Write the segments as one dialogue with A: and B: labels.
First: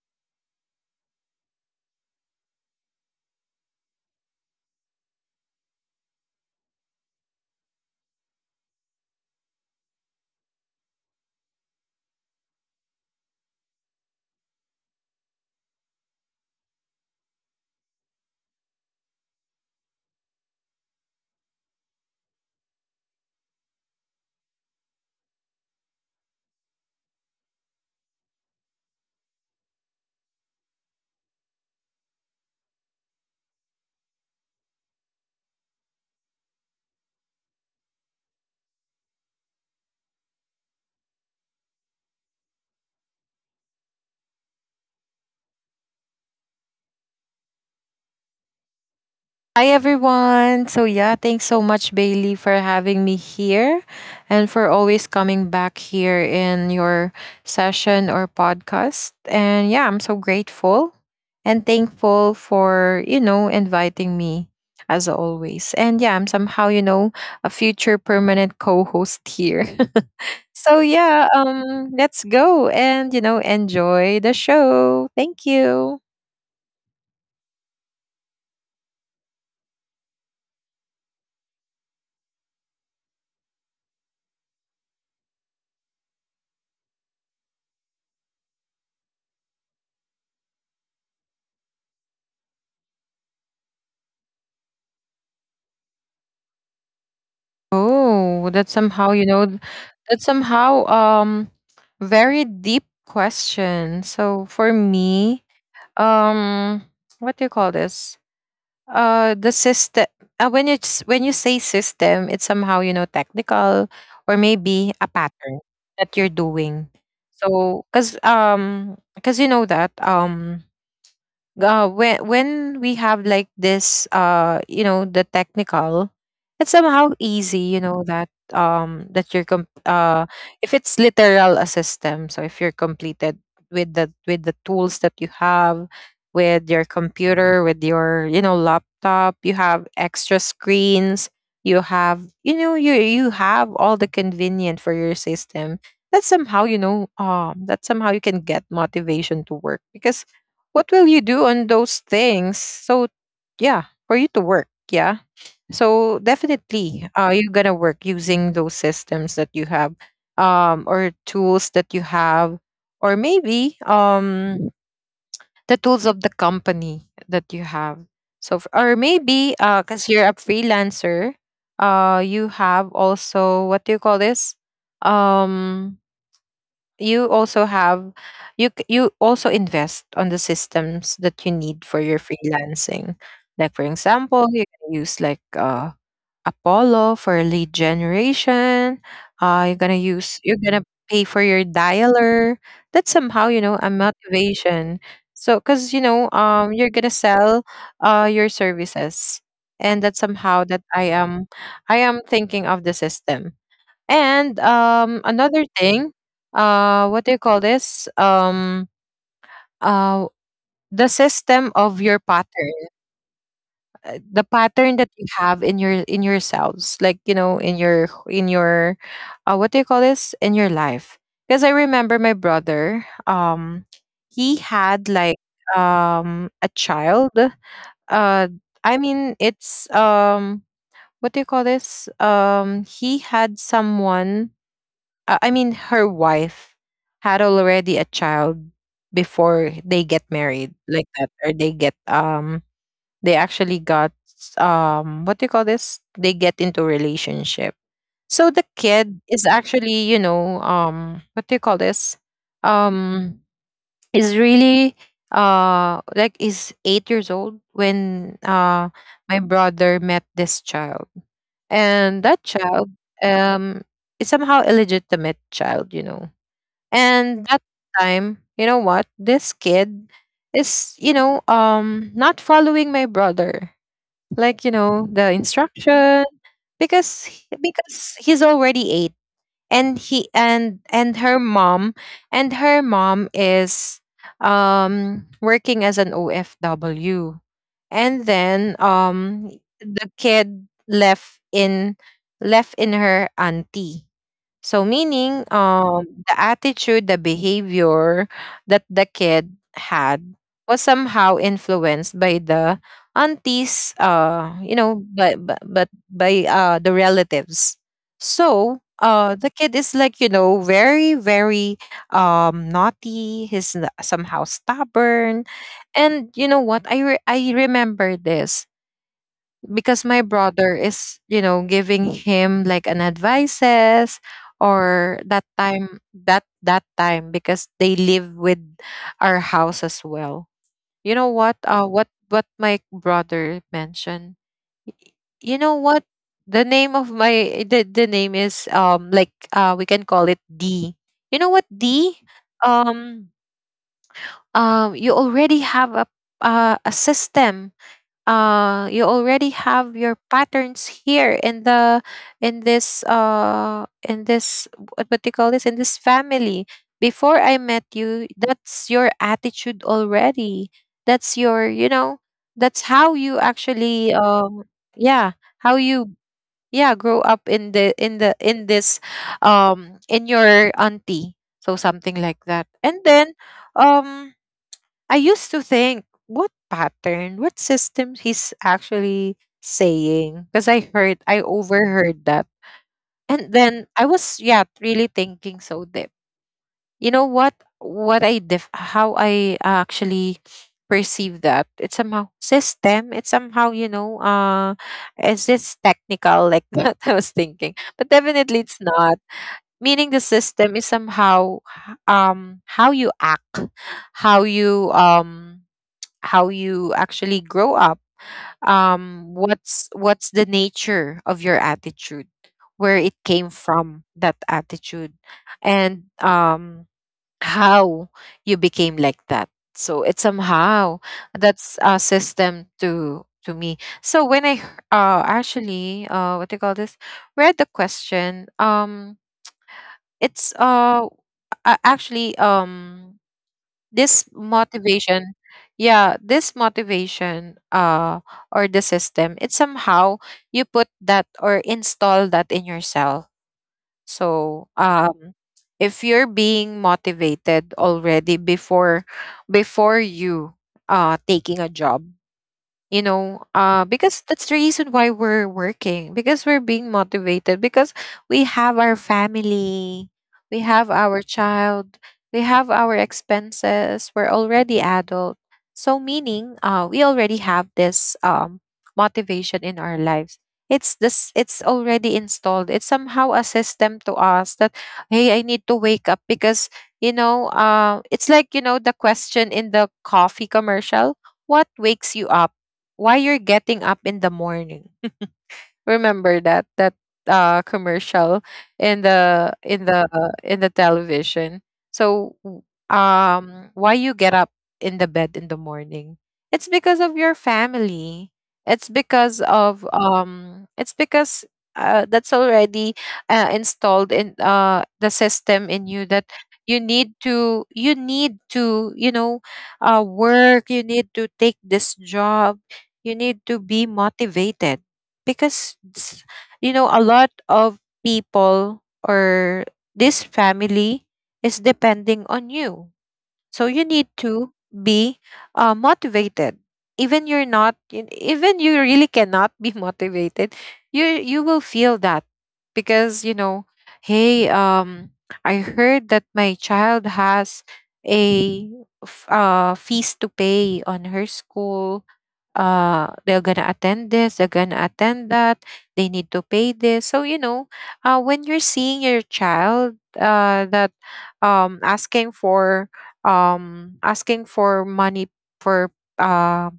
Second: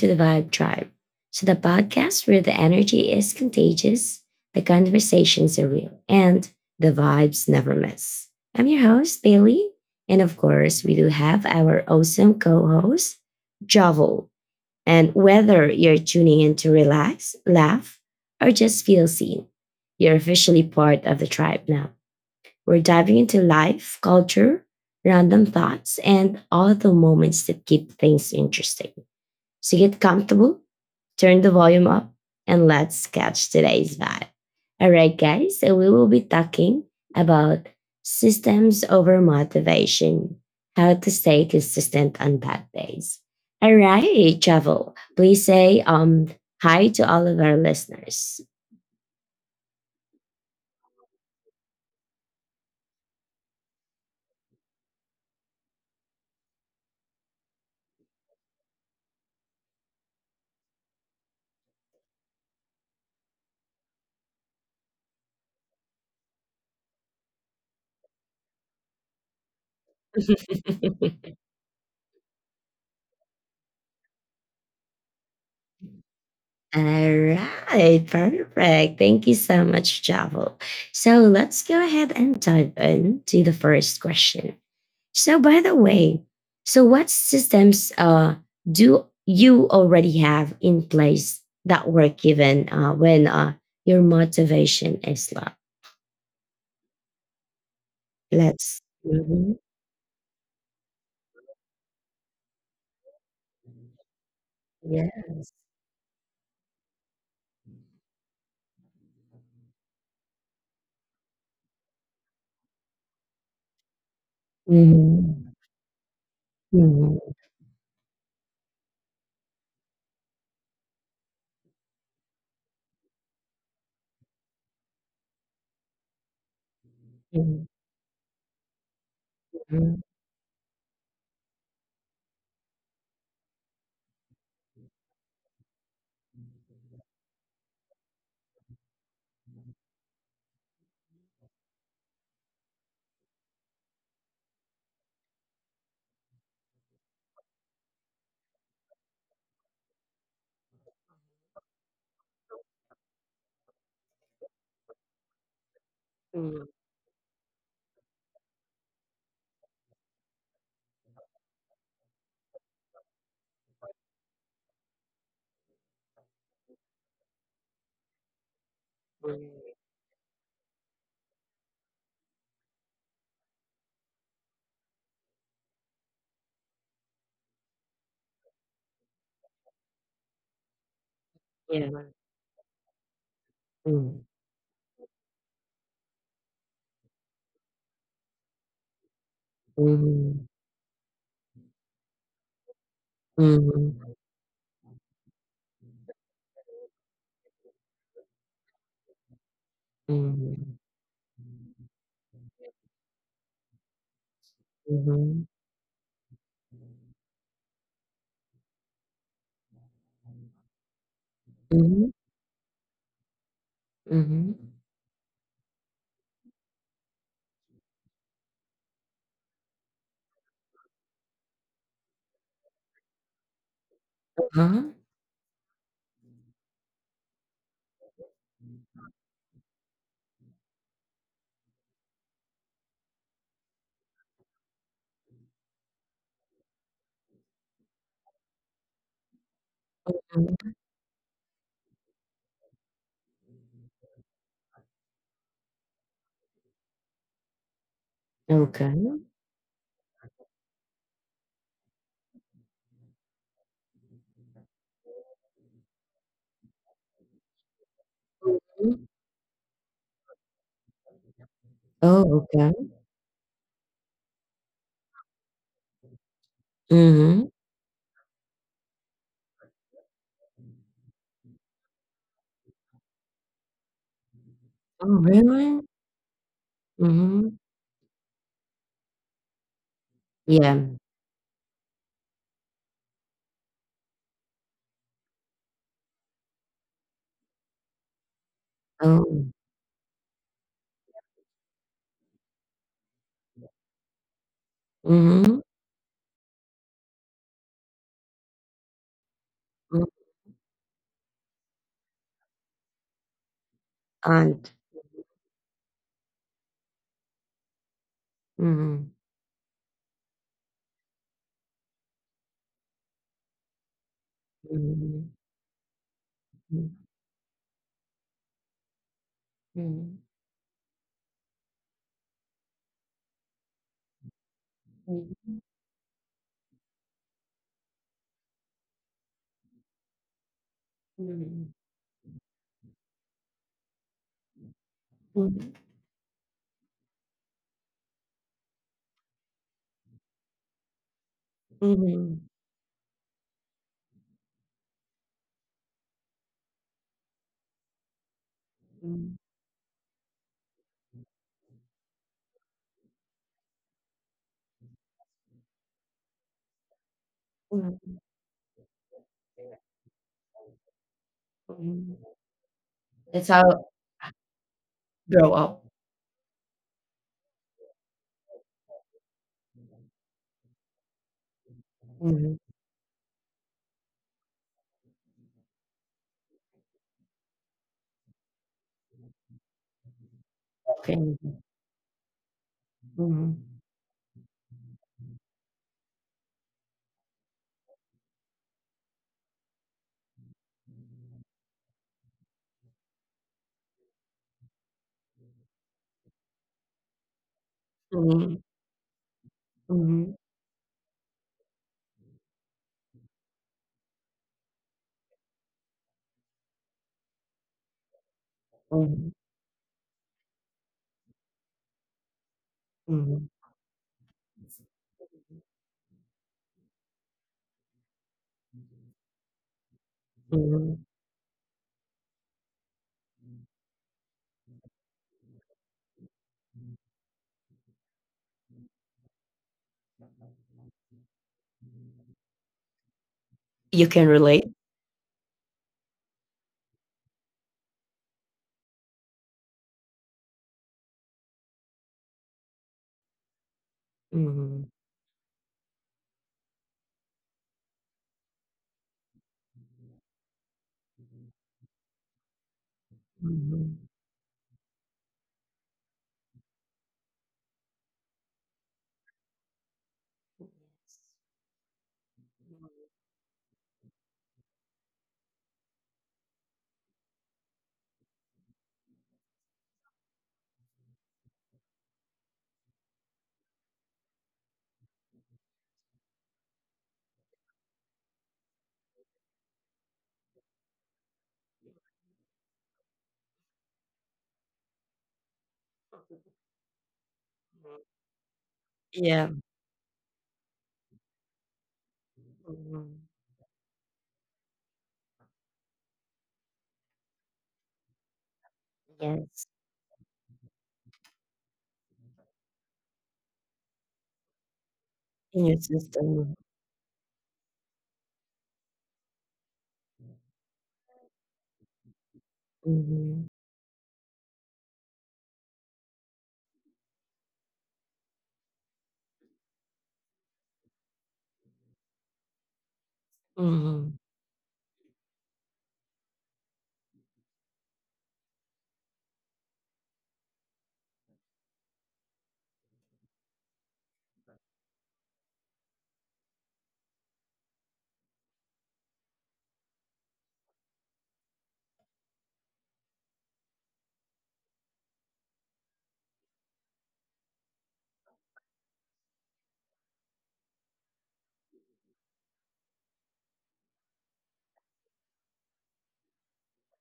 A: to the Vibe Tribe. So, the podcast where the energy is contagious, the conversations are real, and the vibes never miss. I'm your host, Bailey. And of course, we do have our awesome co host, Jovel. And whether you're tuning in to relax, laugh, or just feel seen, you're officially part of the tribe now. We're diving into life, culture, random thoughts, and all the moments that keep things interesting. So get comfortable, turn the volume up, and let's catch today's vibe. All right, guys, so we will be talking about systems over motivation, how to stay consistent on bad days. All right, Travel, please say hi to all of our listeners.
B: Hi, everyone. Thanks so much, Bailey, for having me here and for always coming back here in your session or podcast. I'm so grateful and thankful for, inviting me as always. I'm somehow, a future permanent co host here. Let's go and, enjoy the show. Thank you.
A: All right, perfect. Thank you so much, Javel. So let's go ahead and dive into the first question. So, by the way, so what systems do you already have in place that work even when your motivation is low?
B: Oh,
A: Let's.
B: that's somehow,
A: Mhm.
B: that's somehow very deep question. So for
A: Yes.
B: me, um what do you call this? The system when it's when you say system, it's somehow, technical or maybe a
A: Mhm.
B: pattern that you're doing.
A: Mhm.
B: So cuz you know that when we have like this you know the technical, it's somehow easy
A: Mhm.
B: you know that that
A: Mhm.
B: if it's literal a system. So if you're completed with the tools that you have, with your computer, with your you know laptop, you have extra screens, you have you know you have all the convenient for your system that somehow you know that somehow you can get motivation to work. Because what will you do on those things? So yeah, for you to work, yeah. So
A: Mhm.
B: definitely, you're gonna work using those systems that you have, or tools that you have, or maybe the tools of the company that you have. So or maybe cause you're a freelancer, you have also what do you call this? Um, you also have you also invest on the systems that you need
A: Yeah.
B: for your freelancing, like for
A: Mhm.
B: example you can use like Apollo for lead generation. You're gonna use, you're gonna pay for your dialer. That's somehow you know a
A: Mhm.
B: motivation. So because you know you're gonna sell your services, and that somehow
A: Mhm.
B: that I am thinking of the system. And
A: Mhm.
B: another thing, what do you call this? Uh, the system
A: Mhm.
B: of your pattern,
A: Mhm.
B: the pattern that you have in your in yourselves, like you know, in your what do you call this? In your life. Because I remember my brother. He
A: Huh?
B: had like a child. Uh, I mean, it's what do you call this? He had someone, I mean, her wife had already a child before they get
A: Mhm.
B: married, like that, or they get they actually got what do you call this? They get into relationship. So the
A: Okay.
B: kid is actually, you know, what do you call this? Um, is really like is 8 years old when
A: Mhm.
B: my brother met this child. And that
A: Oh, okay.
B: child um is somehow illegitimate child, you know. And
A: Mhm.
B: that time, you know what, this kid is you know not following my brother, like you know,
A: Oh,
B: the
A: really?
B: instruction.
A: Mhm.
B: Because he's already eight. and he
A: Yeah.
B: and and her mom, and her mom is working as an OFW. And then
A: Oh.
B: the kid left in, left in her auntie. So
A: Mhm.
B: meaning the attitude, the behavior that the kid
A: Mm.
B: had was somehow influenced by the aunties,
A: Aunt.
B: you know, but by the relatives. So
A: Mhm.
B: the kid is like you know very naughty. Somehow
A: Mhm.
B: stubborn. And you know what, I remember this because
A: Mhm.
B: my brother is you know giving him like an advices or that
A: Mhm.
B: time, that time because they live with our house as well. You know what,
A: Mhm.
B: what my brother mentioned. Y- you
A: Mhm.
B: know what, the name of the name is like we can call it D. You know what, D,
A: Mhm.
B: um you already have a system. You
A: Mhm.
B: already have your patterns here in the in this in this, what do you call this, in this family. Before I
A: Mhm.
B: met
A: Mhm.
B: you, that's your attitude already. That's your you
A: Mhm.
B: know, that's how
A: That's
B: you
A: how I
B: actually
A: grow
B: yeah
A: up.
B: how you, yeah, grow up in the in the in this in your auntie, so something
A: Mhm.
B: like that. And then um I used to think, what pattern, what system he's actually saying? Because I heard,
A: Okay.
B: I overheard that. And
A: Mhm.
B: then I was, yeah, really thinking so deep. You know what? How I actually perceive that, it's somehow system. It's somehow you know, it's just technical like that? I was thinking, but
A: Mhm.
B: definitely it's not. Meaning the
A: Mhm.
B: system is somehow how you act, how you um how you actually grow up,
A: Mhm.
B: what's the nature of your attitude, where it
A: Mhm.
B: came from that attitude. And how you became like that. So it's
A: Mhm.
B: somehow, that's a system to me. So when I actually what do you call this, read the question, it's actually
A: You can
B: this
A: relate?
B: motivation, yeah, this motivation, or the system, it's somehow you put that or install that in yourself.
A: Mhm.
B: So if you're being motivated already before, before you taking a job. You know,
A: Mhm.
B: because that's the reason why we're working, because we're being motivated, because we have our family, we have our child, we have our expenses, we're already adult. So meaning we already have this motivation in our lives. It's this, it's already installed, it's somehow a system to us that hey, I need to wake up because you know, it's like you know the question in the coffee commercial, what wakes you up, why you're getting up in the morning. Remember that, that commercial in
A: Yeah.
B: the in the in the television. So
A: Mhm.
B: why you get up in the bed in the morning? It's because of your family. It's because
A: Yes.
B: of it's because that's already installed in the
A: In your
B: system in you that
A: system.
B: you need to you know work. You need to take this job, you
A: Mhm.
B: need to be motivated because you know a lot of people or this family is depending on you. So you need
A: Mhm.
B: to be motivated. Even you're not, even you really cannot be motivated. You will feel that because you know, hey, I heard that my child has a fees to pay on her school. They're gonna attend this, they're gonna attend that, they need to pay this. So you know, when you're seeing your child, that asking for asking for money for uh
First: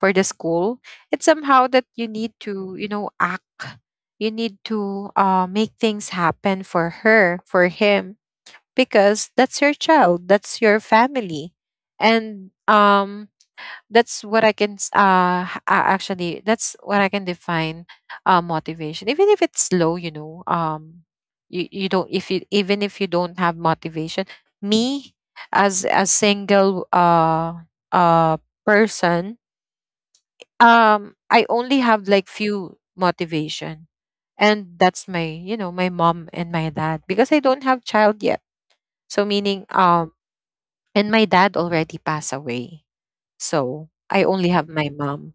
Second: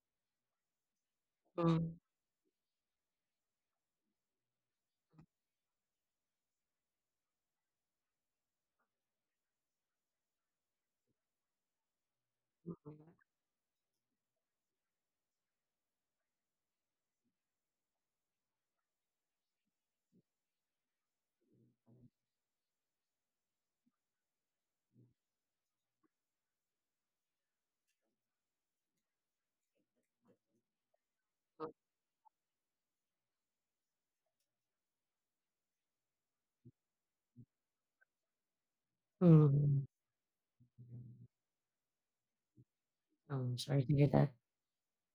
B: for the school, it's somehow that
A: Mm.
B: you need to you know act, you need to make things happen for her, for him, because that's your child, that's your family. And that's what I can actually that's what I can define motivation. Even if it's low, you know, you, you don't, if you, even if you don't have motivation, me as a single uh person, I only have like few motivation. And that's my, you know, my mom and my dad, because I don't have child yet. So meaning
A: Mhm.
B: and my dad already passed away.
A: I'm
B: So
A: sorry to
B: I
A: hear
B: only
A: that.
B: have my mom.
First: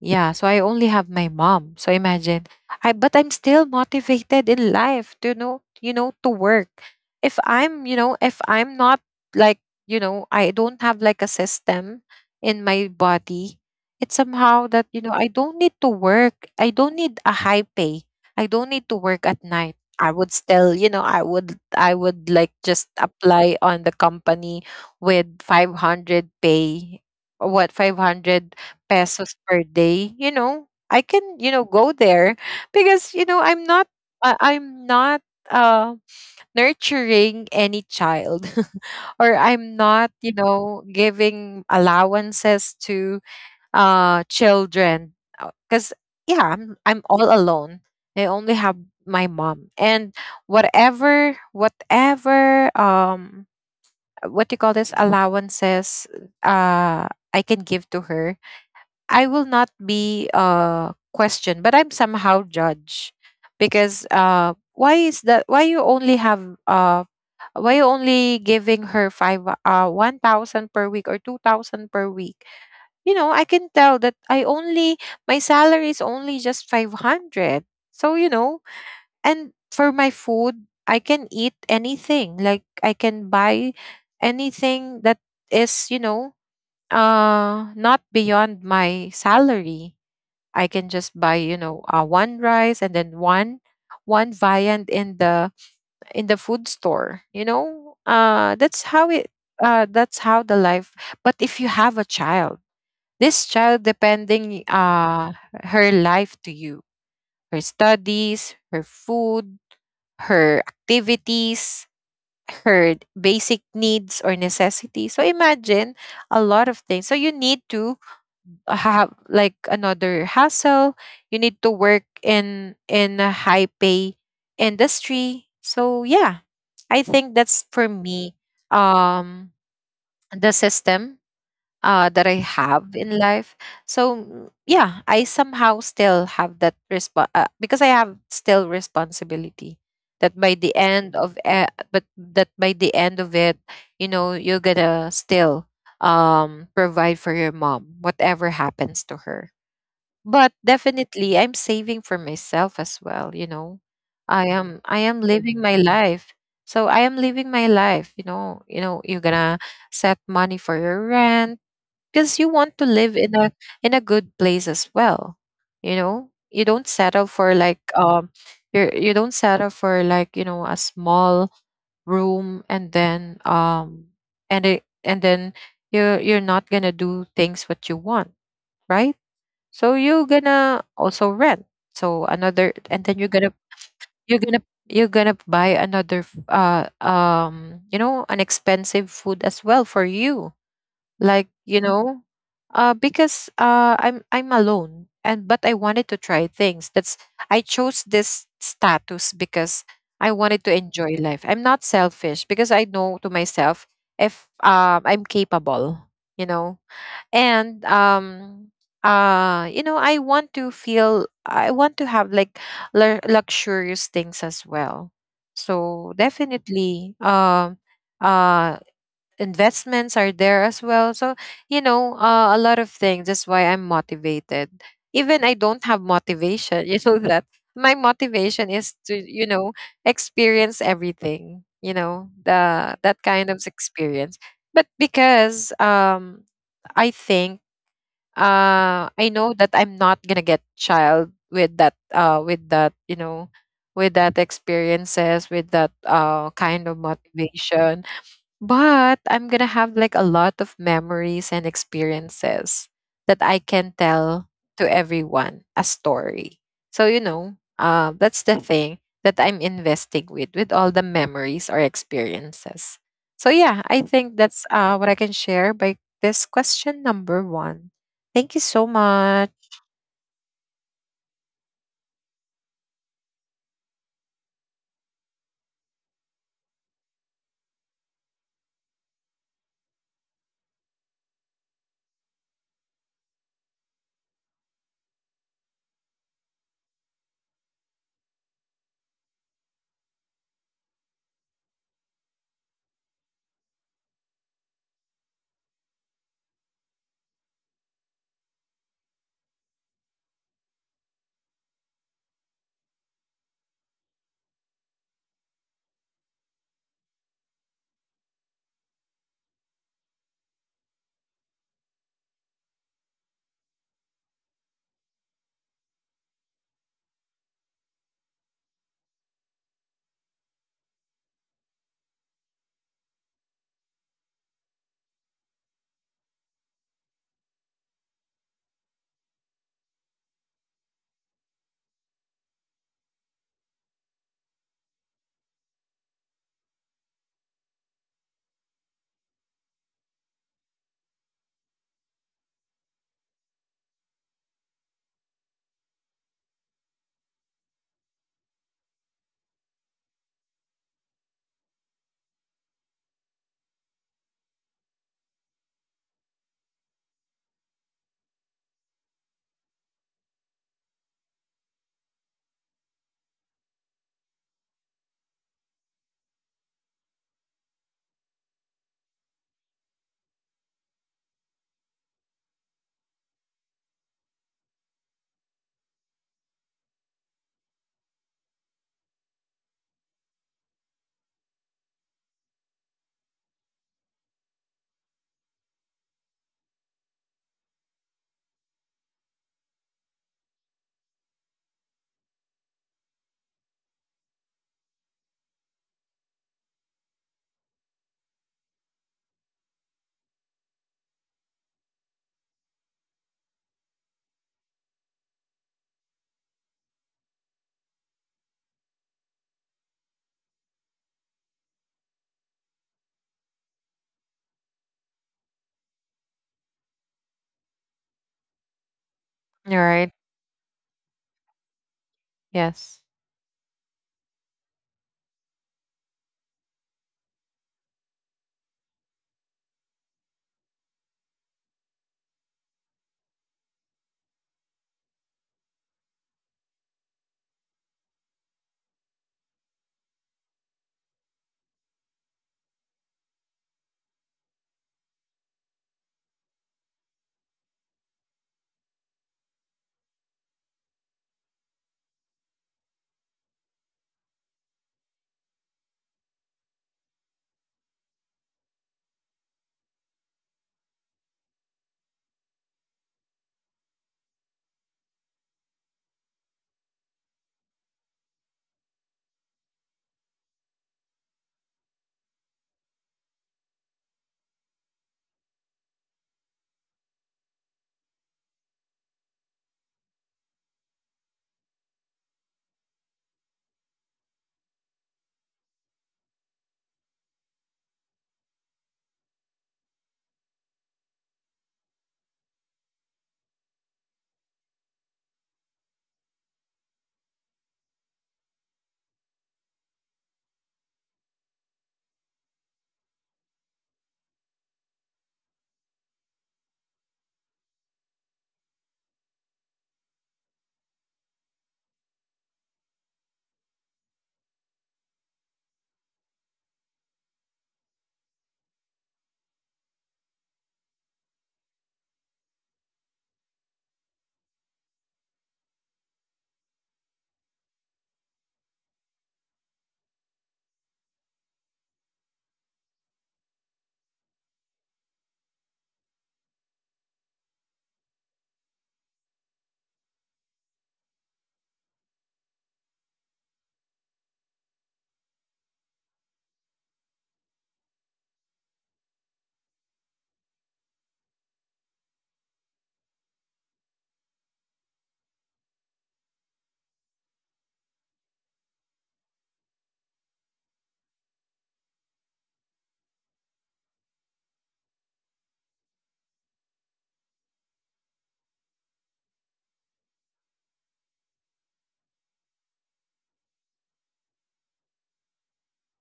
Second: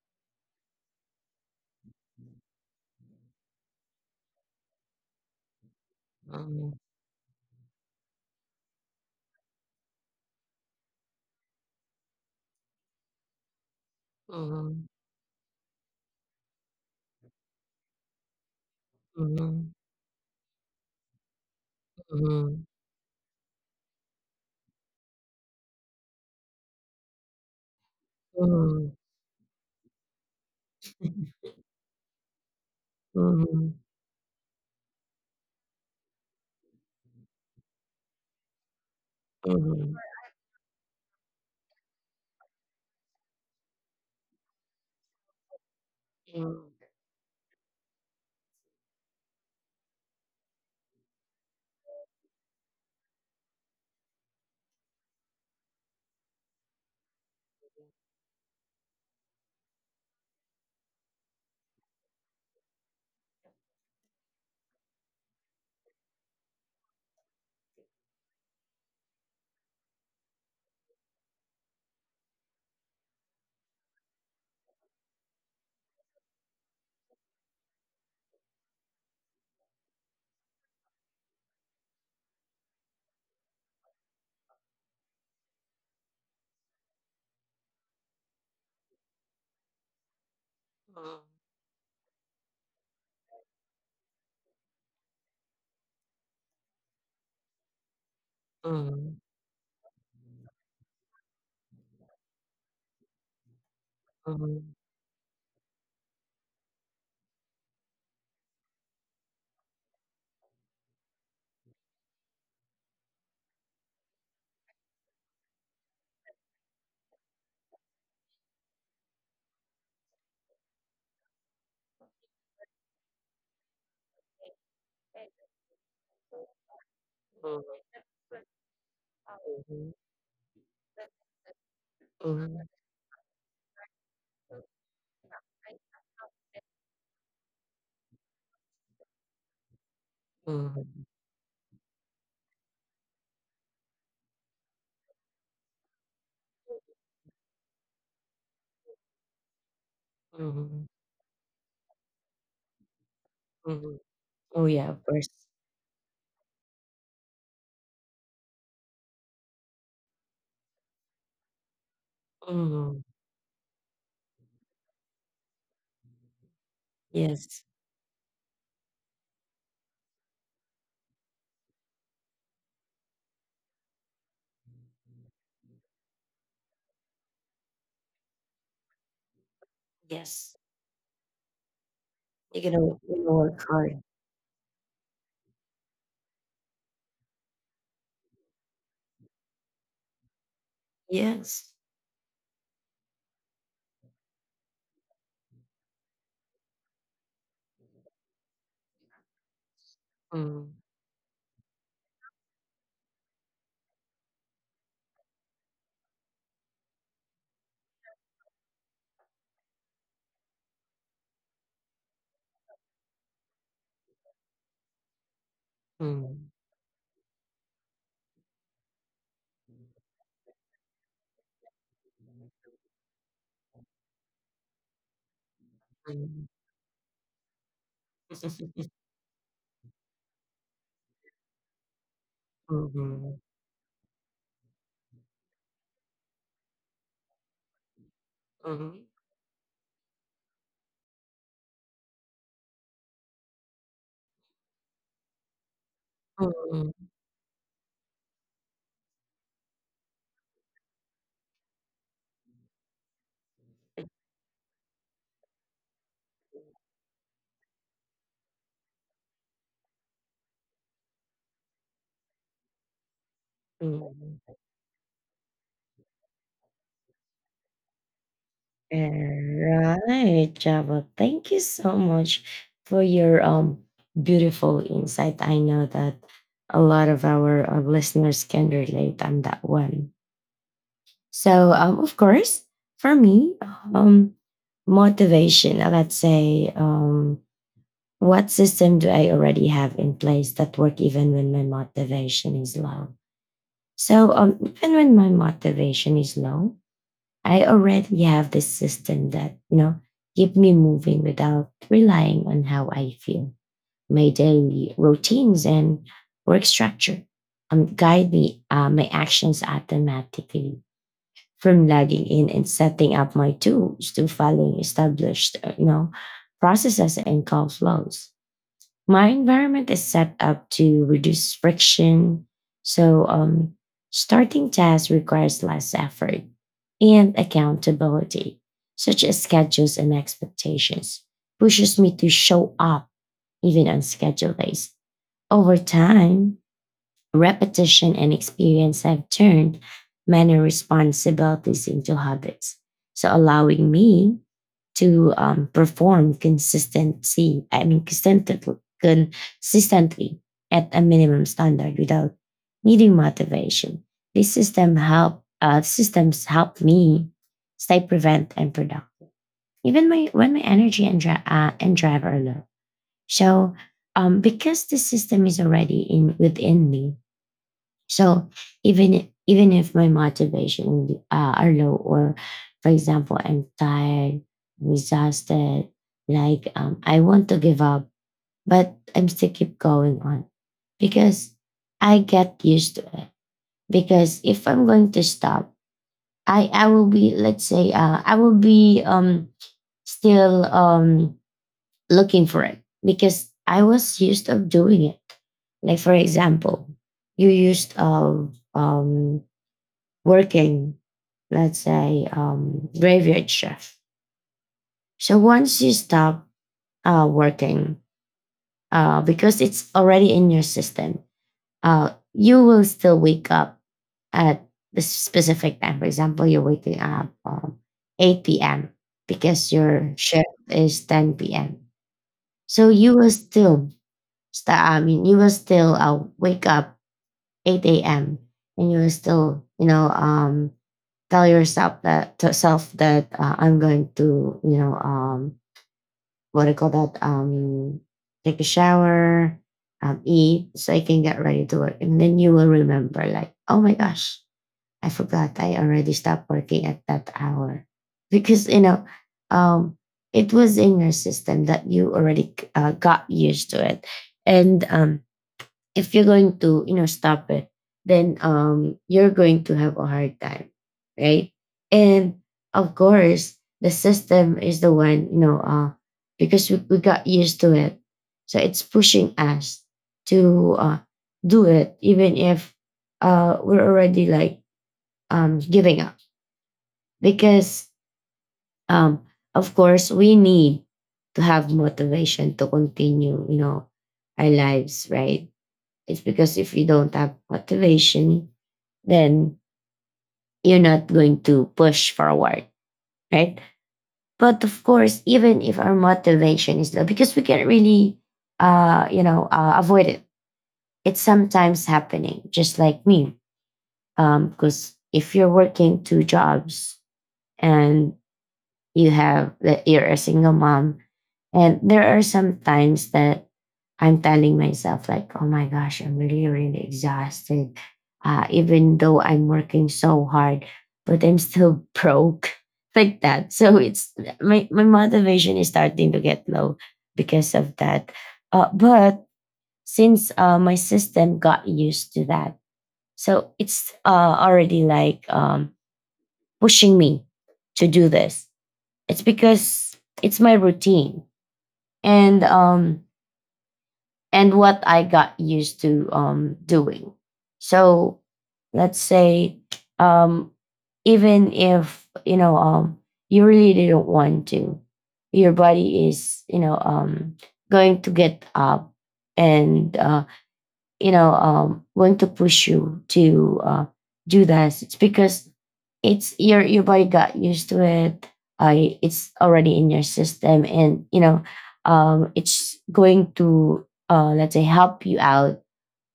B: Yeah, so I only have my mom. So imagine, I, but I'm still motivated in life to know, you know, to work.
A: Mhm.
B: If I'm, you know, if I'm not, like, you know, I don't have like a system in my body, it's somehow that,
A: Mhm.
B: you know, I don't need to work. I don't need a high pay. I don't need to work at
A: Mhm.
B: night. I would still, you know, I would, I would
A: Mhm.
B: like just apply on the company with 500 pay, or what, 500 pesos per day, you know, I can, you know, go there because, you know,
A: Mhm.
B: I'm not, I'm not uh, nurturing any child or
A: Mhm.
B: I'm not, you know, giving allowances to children. Because,
A: Mhm.
B: yeah,
A: Mhm.
B: I'm all alone. I only have my mom. And whatever, what do you call this, allowances, uh, I can give to her, I will not be questioned, but I'm somehow judged. Because why is that, why you only have why you only giving her five 1,000 per week or 2,000 per week? You know, I can tell that I only, my salary is only just 500. So, you know, and for my food, I can eat anything. Like I can buy anything that is, you know, not beyond my salary. I can just buy, you know, one rice and then one viand in the food store. You know, that's
A: Mhm.
B: how it. That's how the life. But if you have a child, this child
A: Mhm.
B: depending her life to you, her studies, her food, her activities, her basic needs or necessities. So imagine a lot of things. So you need to have like another hassle. You need to work in a high pay industry, so yeah, I think
A: Mhm.
B: that's for me, um
A: Mhm.
B: the system that I
A: Mhm.
B: have in life. So yeah, I somehow still have that response because I have still responsibility.
A: Mhm.
B: That by the end of it, you know, you're gonna still provide for your mom whatever happens to her. But
A: Mhm.
B: definitely I'm saving for myself as well, you know.
A: Mhm. Oh,
B: i
A: yeah,
B: am
A: of
B: i
A: course.
B: am living my life. So I am living my life. You know you're gonna set money for your rent because you want
A: Mhm.
B: to live in a good place as well. You know, you don't settle
A: Yes.
B: for like, you don't settle for like, you know, a small room, and then and then you're not gonna do things what you want, right? So you're
A: Yes.
B: gonna also rent. So
A: You can
B: another, and then you're
A: work
B: gonna
A: hard.
B: you're gonna you're gonna buy you know, an expensive food as well for you. Like,
A: Yes.
B: you know, because I'm alone, and but I wanted to try things. That's, I chose this status because I wanted
A: Mm,
B: to enjoy life. I'm not selfish because I know to myself, if I'm capable. You know, and you know, I want to feel, I want to have like luxurious things as well. So
A: mm,
B: definitely, uh investments are there as well. So you know, a lot of things, that's why I'm motivated even I don't have
A: mm.
B: motivation you know that. My motivation is to, you know, experience everything, you know, the
A: Mhm,
B: that kind of experience. But because I think
A: mhm.
B: I know that I'm not gonna get child with that, with that experiences, with that
A: Hmm.
B: kind of motivation. But I'm gonna have like a lot of memories and experiences that I can tell to everyone a story. So you know, that's the thing that I'm investing with all the memories or experiences. So yeah, I think
A: Hmm.
B: that's what I can share by this question number one. Thank you so much.
A: All right, Java. Thank you so much for your beautiful insight. I know that a lot of our listeners can relate on that one. So, of course, for me, um, motivation. Let's say. What system do I already have in place that work even when my motivation is low? So even when my motivation is low, I already have this system that keep me moving without relying on how I feel. My daily routines and work structure guide me, my actions automatically, from logging in and setting up my tools to following established processes and call flows. My environment is set up to reduce friction. So, starting tasks requires less effort, and accountability, such as schedules and expectations, pushes me to show up even on scheduled days. Over time, repetition and experience have turned many responsibilities into habits, so allowing me to perform I mean, consistently, at a minimum standard without needing motivation. This system help systems help me stay prevent and productive, even my when my energy and and drive are low. So because the system is already in within me, so even if my motivation are low, or for example, I'm tired, I'm exhausted, like I want to give up, but I'm still keep going on because I get used to it. Because if I'm going to stop, I will be, let's say, I will be still looking for it because I was used of doing it. Like for example, you used of working, let's say, graveyard shift. So once you stop working, because it's already in your system, you will still wake up at the specific time. For example, you're waking up 8 p.m. because
B: All
A: your
B: right.
A: shift is 10 p.m. So
B: Yes.
A: you will still I mean, you will still wake up 8 a.m. and you will still, you know, tell yourself that to self that I'm going to, you know, what do you call that? Take a shower, eat, so I can get ready to work. And then you will remember, like, oh my gosh, I forgot, I already stopped working at that hour, because, you know, um, it was in your system that you already got used to it. And if you're going to, you know, stop it, then you're going to have a hard time, right? And of course, the system is the one, you know, because we got used to it, so it's pushing us to do it even if we're already like giving up, because um of course, we need to have motivation to continue, you know, our lives, right? It's because if you don't have motivation, then you're not going to push forward, right? But of course, even if our motivation is low, because we can't really, avoid it. It's sometimes happening, just like me. Because if you're working two jobs, and you have that you're a single mom, and there are some times that I'm telling myself, like, oh my gosh, I'm really, really exhausted. Even though I'm working so hard, but I'm still broke like that. So it's my motivation is starting to get low because of that. But since my system got used to that, so it's already like pushing me to do this. It's because it's my routine. And um, and what I got used to doing. So let's say, um, even if you know, you really didn't want to, your body is, you know, going to get up, and you know, going to push you to do this. It's because it's your body got used to it. I it's already in your system, and you know, it's going to, let's say, help you out,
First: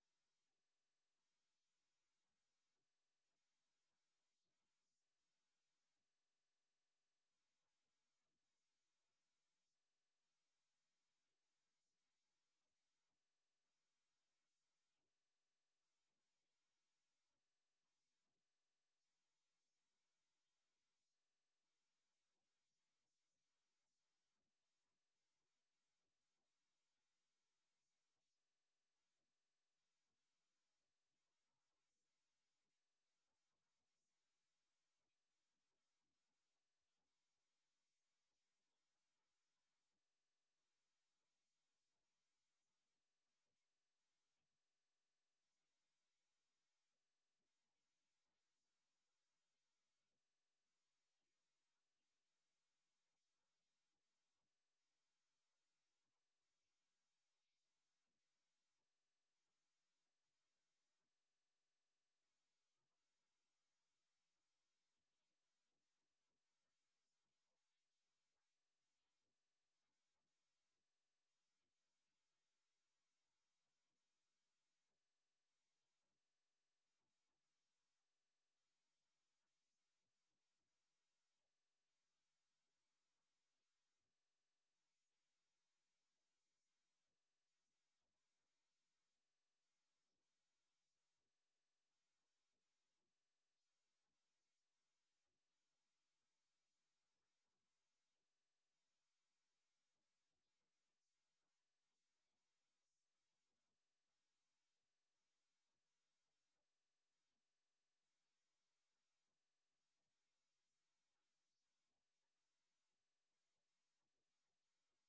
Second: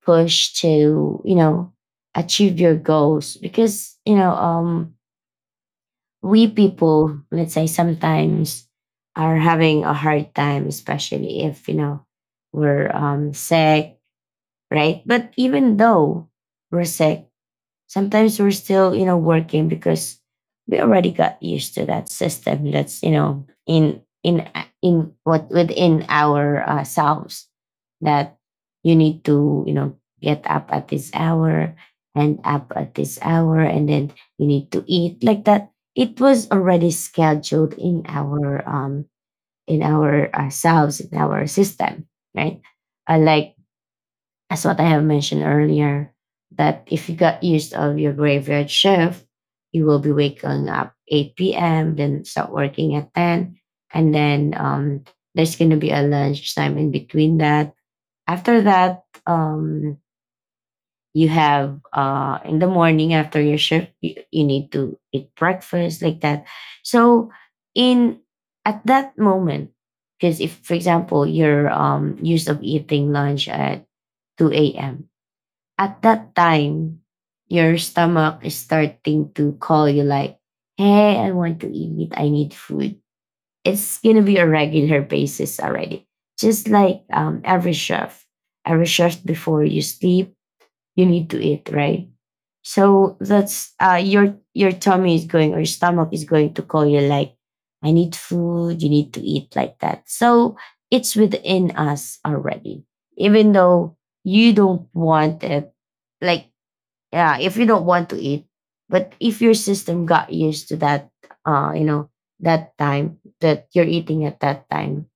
A: push to, you know, achieve your goals, because, you know, we people, let's say, sometimes are having a hard time, especially if you know we're sick, right? But even though we're sick, sometimes we're still, you know, working, because we already got used to that system that's, you know, in what within our selves, that you need to, you know, get up at this hour, and up at this hour, and then you need to eat, like that. It was already scheduled in our ourselves, in our system, right? Like, as what I have mentioned earlier, that if you got used of your graveyard shift, you will be waking up 8 p.m., then start working at 10. And then there's going to be a lunch time in between that. After that, you have in the morning after your shift, you need to eat breakfast, like that. So in at that moment, because if, for example, you're used of eating lunch at 2 a.m., at that time, your stomach is starting to call you like, hey, I want to eat. I need food. It's going to be a regular basis already. Just like every chef, before you sleep, you need to eat, right? So that's your tummy is going, or your stomach is going to call you like, I need food. You need to eat, like that. So it's within us already, even though you don't want it. Like, yeah, if you don't want to eat, but if your system got used to that you know, that time that you're eating at that time,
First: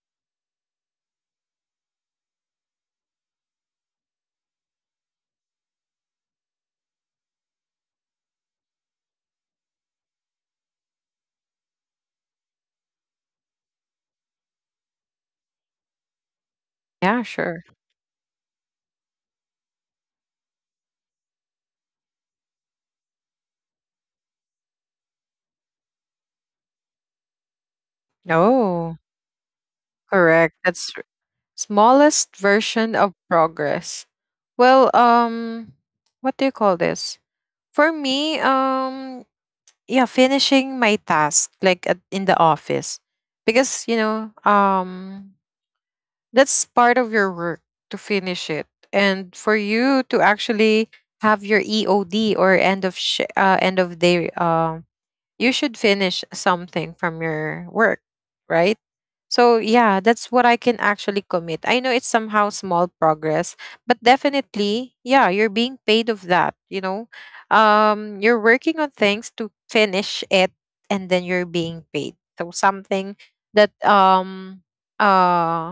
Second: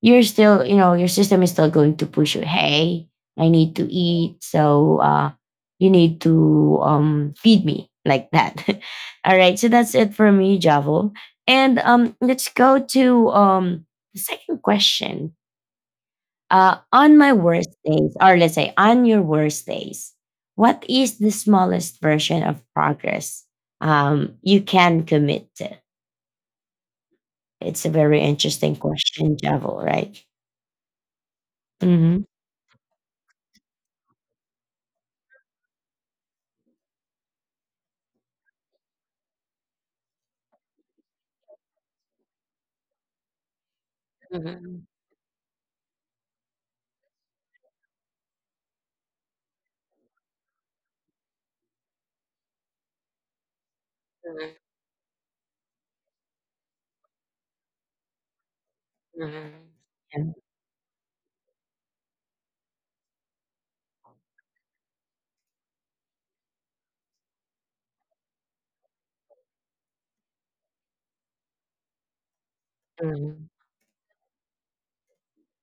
A: you're still, you know, your system is still going to push you: hey, I need to eat. So you need to feed me, like that. All right, so that's it for me, Javo. And let's go to the second question. On
B: Yeah.
A: my
B: Sure.
A: worst days, or let's say on your worst days, what is the smallest version of progress you can commit to? It's a very interesting
B: Oh,
A: question, Javel, right?
B: correct. That's,
A: Mm-hmm.
B: smallest version of progress. Well, what do you call this? For me, yeah, finishing my task like in the office, because you know,
A: Mhm,
B: that's part of your work to finish it, and for you to actually have your EOD or end of day, you should finish something from your work, right? So
A: mhm,
B: yeah, that's
A: mhm.
B: what I can actually commit. I know it's somehow small progress, but definitely, yeah, you're being paid of that, you know. You're working on things to finish it, and then you're being paid. So something
A: Yeah. Mhm,
B: that uh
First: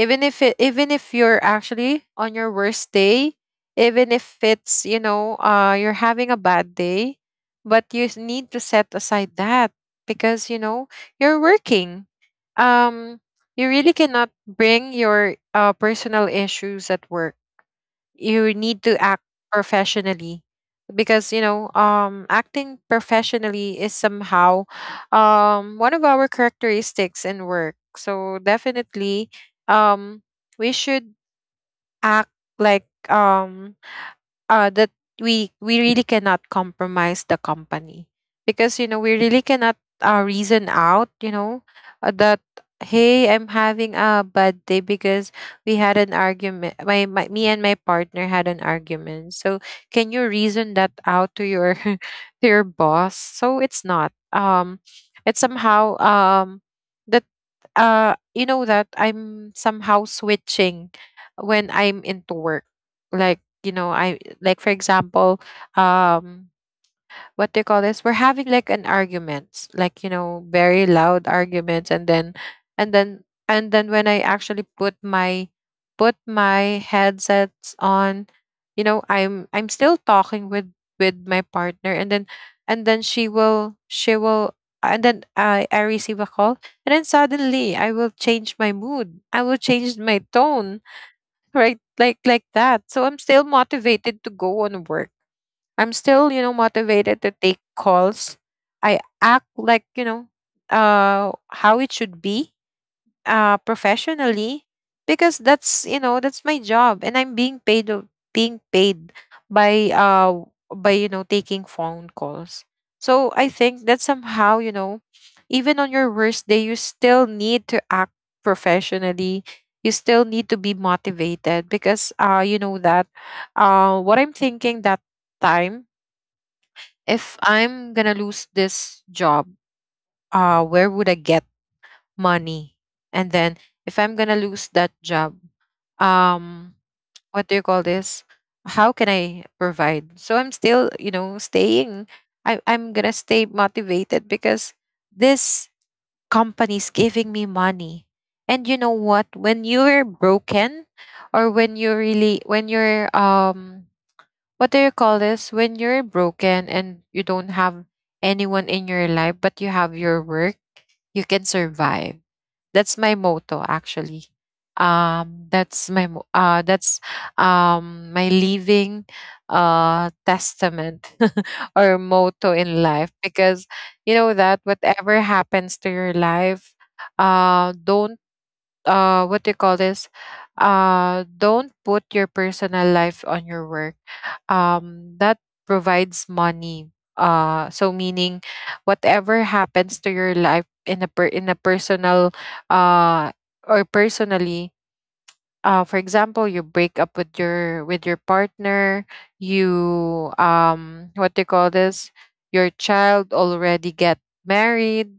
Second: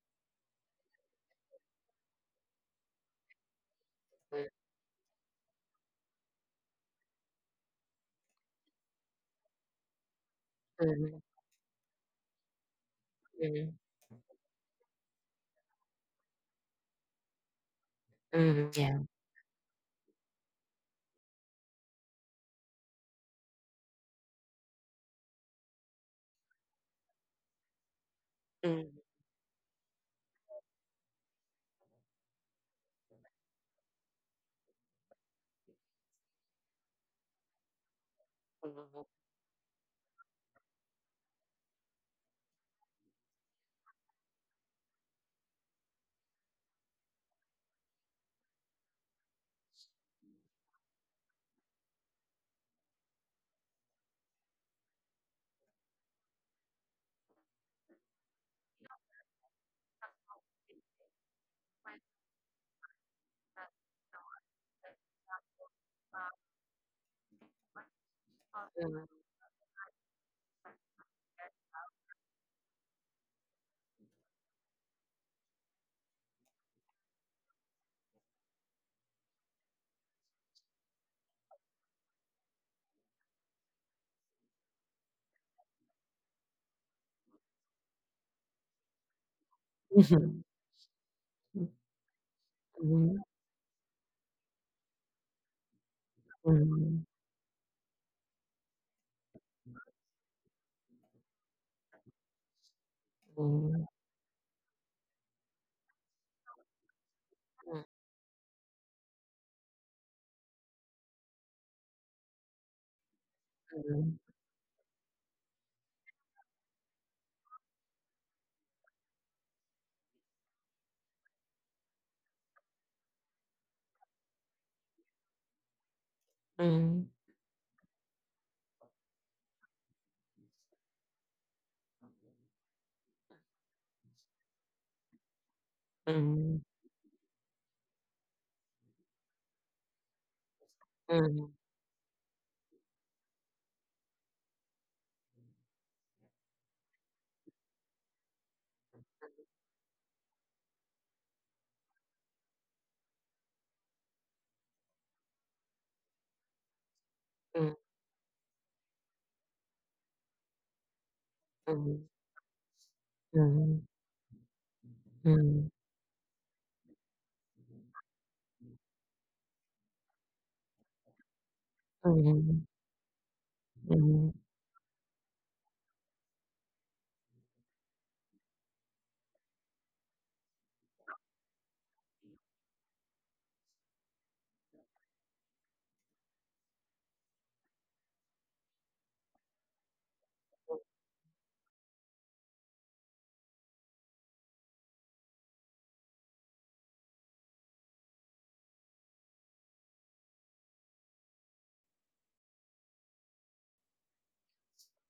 B: even if you're actually on your worst day, even if it's, you know, you're having a bad day, but you need to set aside that, because you know,
A: mhm,
B: you're working, um
A: mhm,
B: you
A: mhm.
B: really cannot bring your personal issues at work. You need
A: Yeah.
B: to act professionally, because you know, acting professionally is somehow one of our characteristics in work. So
A: Mhm,
B: definitely, um we should act like, that we really cannot compromise the company, because you know,
A: mhm,
B: we really cannot reason out, you know, that hey, I'm having a bad day because we had an argument, my me and my partner had an argument, so can you reason that out to your to your boss? So it's not it's somehow that you know, that I'm somehow switching when I'm into work. Like, you know, I like, for example, um what do you call this, we're having like an argument, like, you know, very loud arguments, and then when I actually put my headsets on, you know, I'm still talking with my partner, and then she will, and then I receive a call, and then suddenly I will change my mood, I will change my
A: mhm.
B: tone, right? Like that. So
A: Mhm.
B: I'm still motivated to go on work. I'm still, you know,
A: Mhm,
B: motivated to take calls. I act like, you know, how it should be, professionally, because that's, you know, that's my job and I'm being being paid by by, you know, taking phone calls. So I think that somehow, you know, even on your worst day, you still need to act professionally. You still need to be motivated, because you know that what I'm thinking that time, if I'm gonna lose this job, where would I get money? And then if I'm gonna lose that job, um, what do you call this? How can I provide? So I'm still, you
A: mhm, mhm, mhm, mhm,
B: know,
A: mhm, mhm,
B: staying. I'm gonna stay motivated, because this company's giving me money. And you know what? When you're broken, or when you're really, when you're what do you call this? When you're broken and you don't have anyone in your life, but you have your work, you can survive. That's my
A: mhm,
B: motto
A: mhm,
B: actually.
A: mhm,
B: That's my that's my living testament or
A: mhm,
B: motto
A: mhm.
B: in life, because you
A: Mhm,
B: know that whatever happens to your life, don't, what do you call this, don't put your personal life on your work, that provides money. So meaning, whatever happens to your life in a in a personal, uh, or personally, for example, you break up with your partner, you, what do you call this, your child already get married,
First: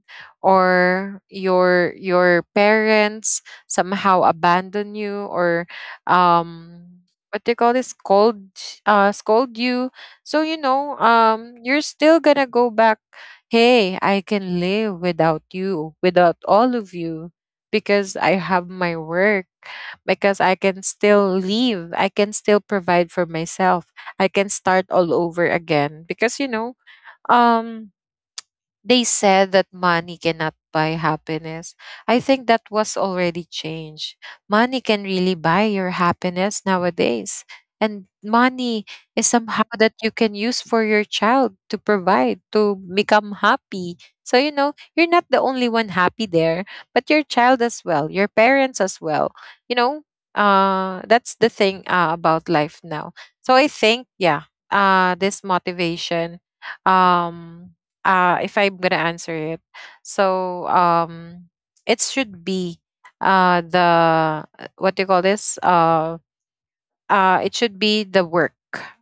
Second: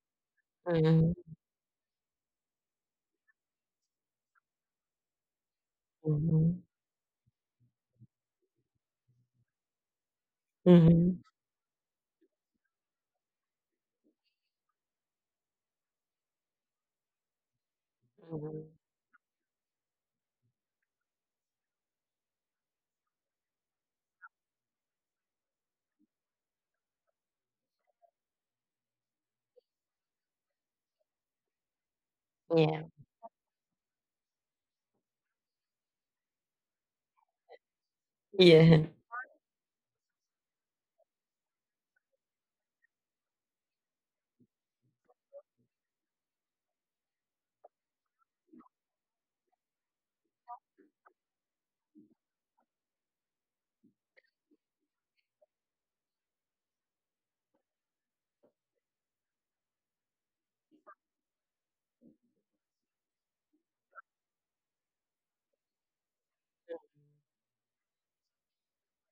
A: mhm,
B: or your parents somehow abandon you, or
A: mhm,
B: um what do you call this, scold, scold you, so you know,
A: mhm,
B: you're still gonna go back, hey, I can live without you, without all of you, because I
A: mhm.
B: have my work, because I can still leave. I can still provide for myself. I can start all over again, because you know, um they said that money cannot buy happiness. I think that
A: Yeah.
B: was already changed. Money can really buy your happiness nowadays. And
A: Yeah.
B: money is somehow that you can use for your child to provide, to become happy. So, you know, you're not the only one happy there, but your child as well, your parents as well. You know, that's the thing about life now. So I think, yeah, this motivation, um if I'm gonna answer it, so it should be the what do you call this, it should be the work.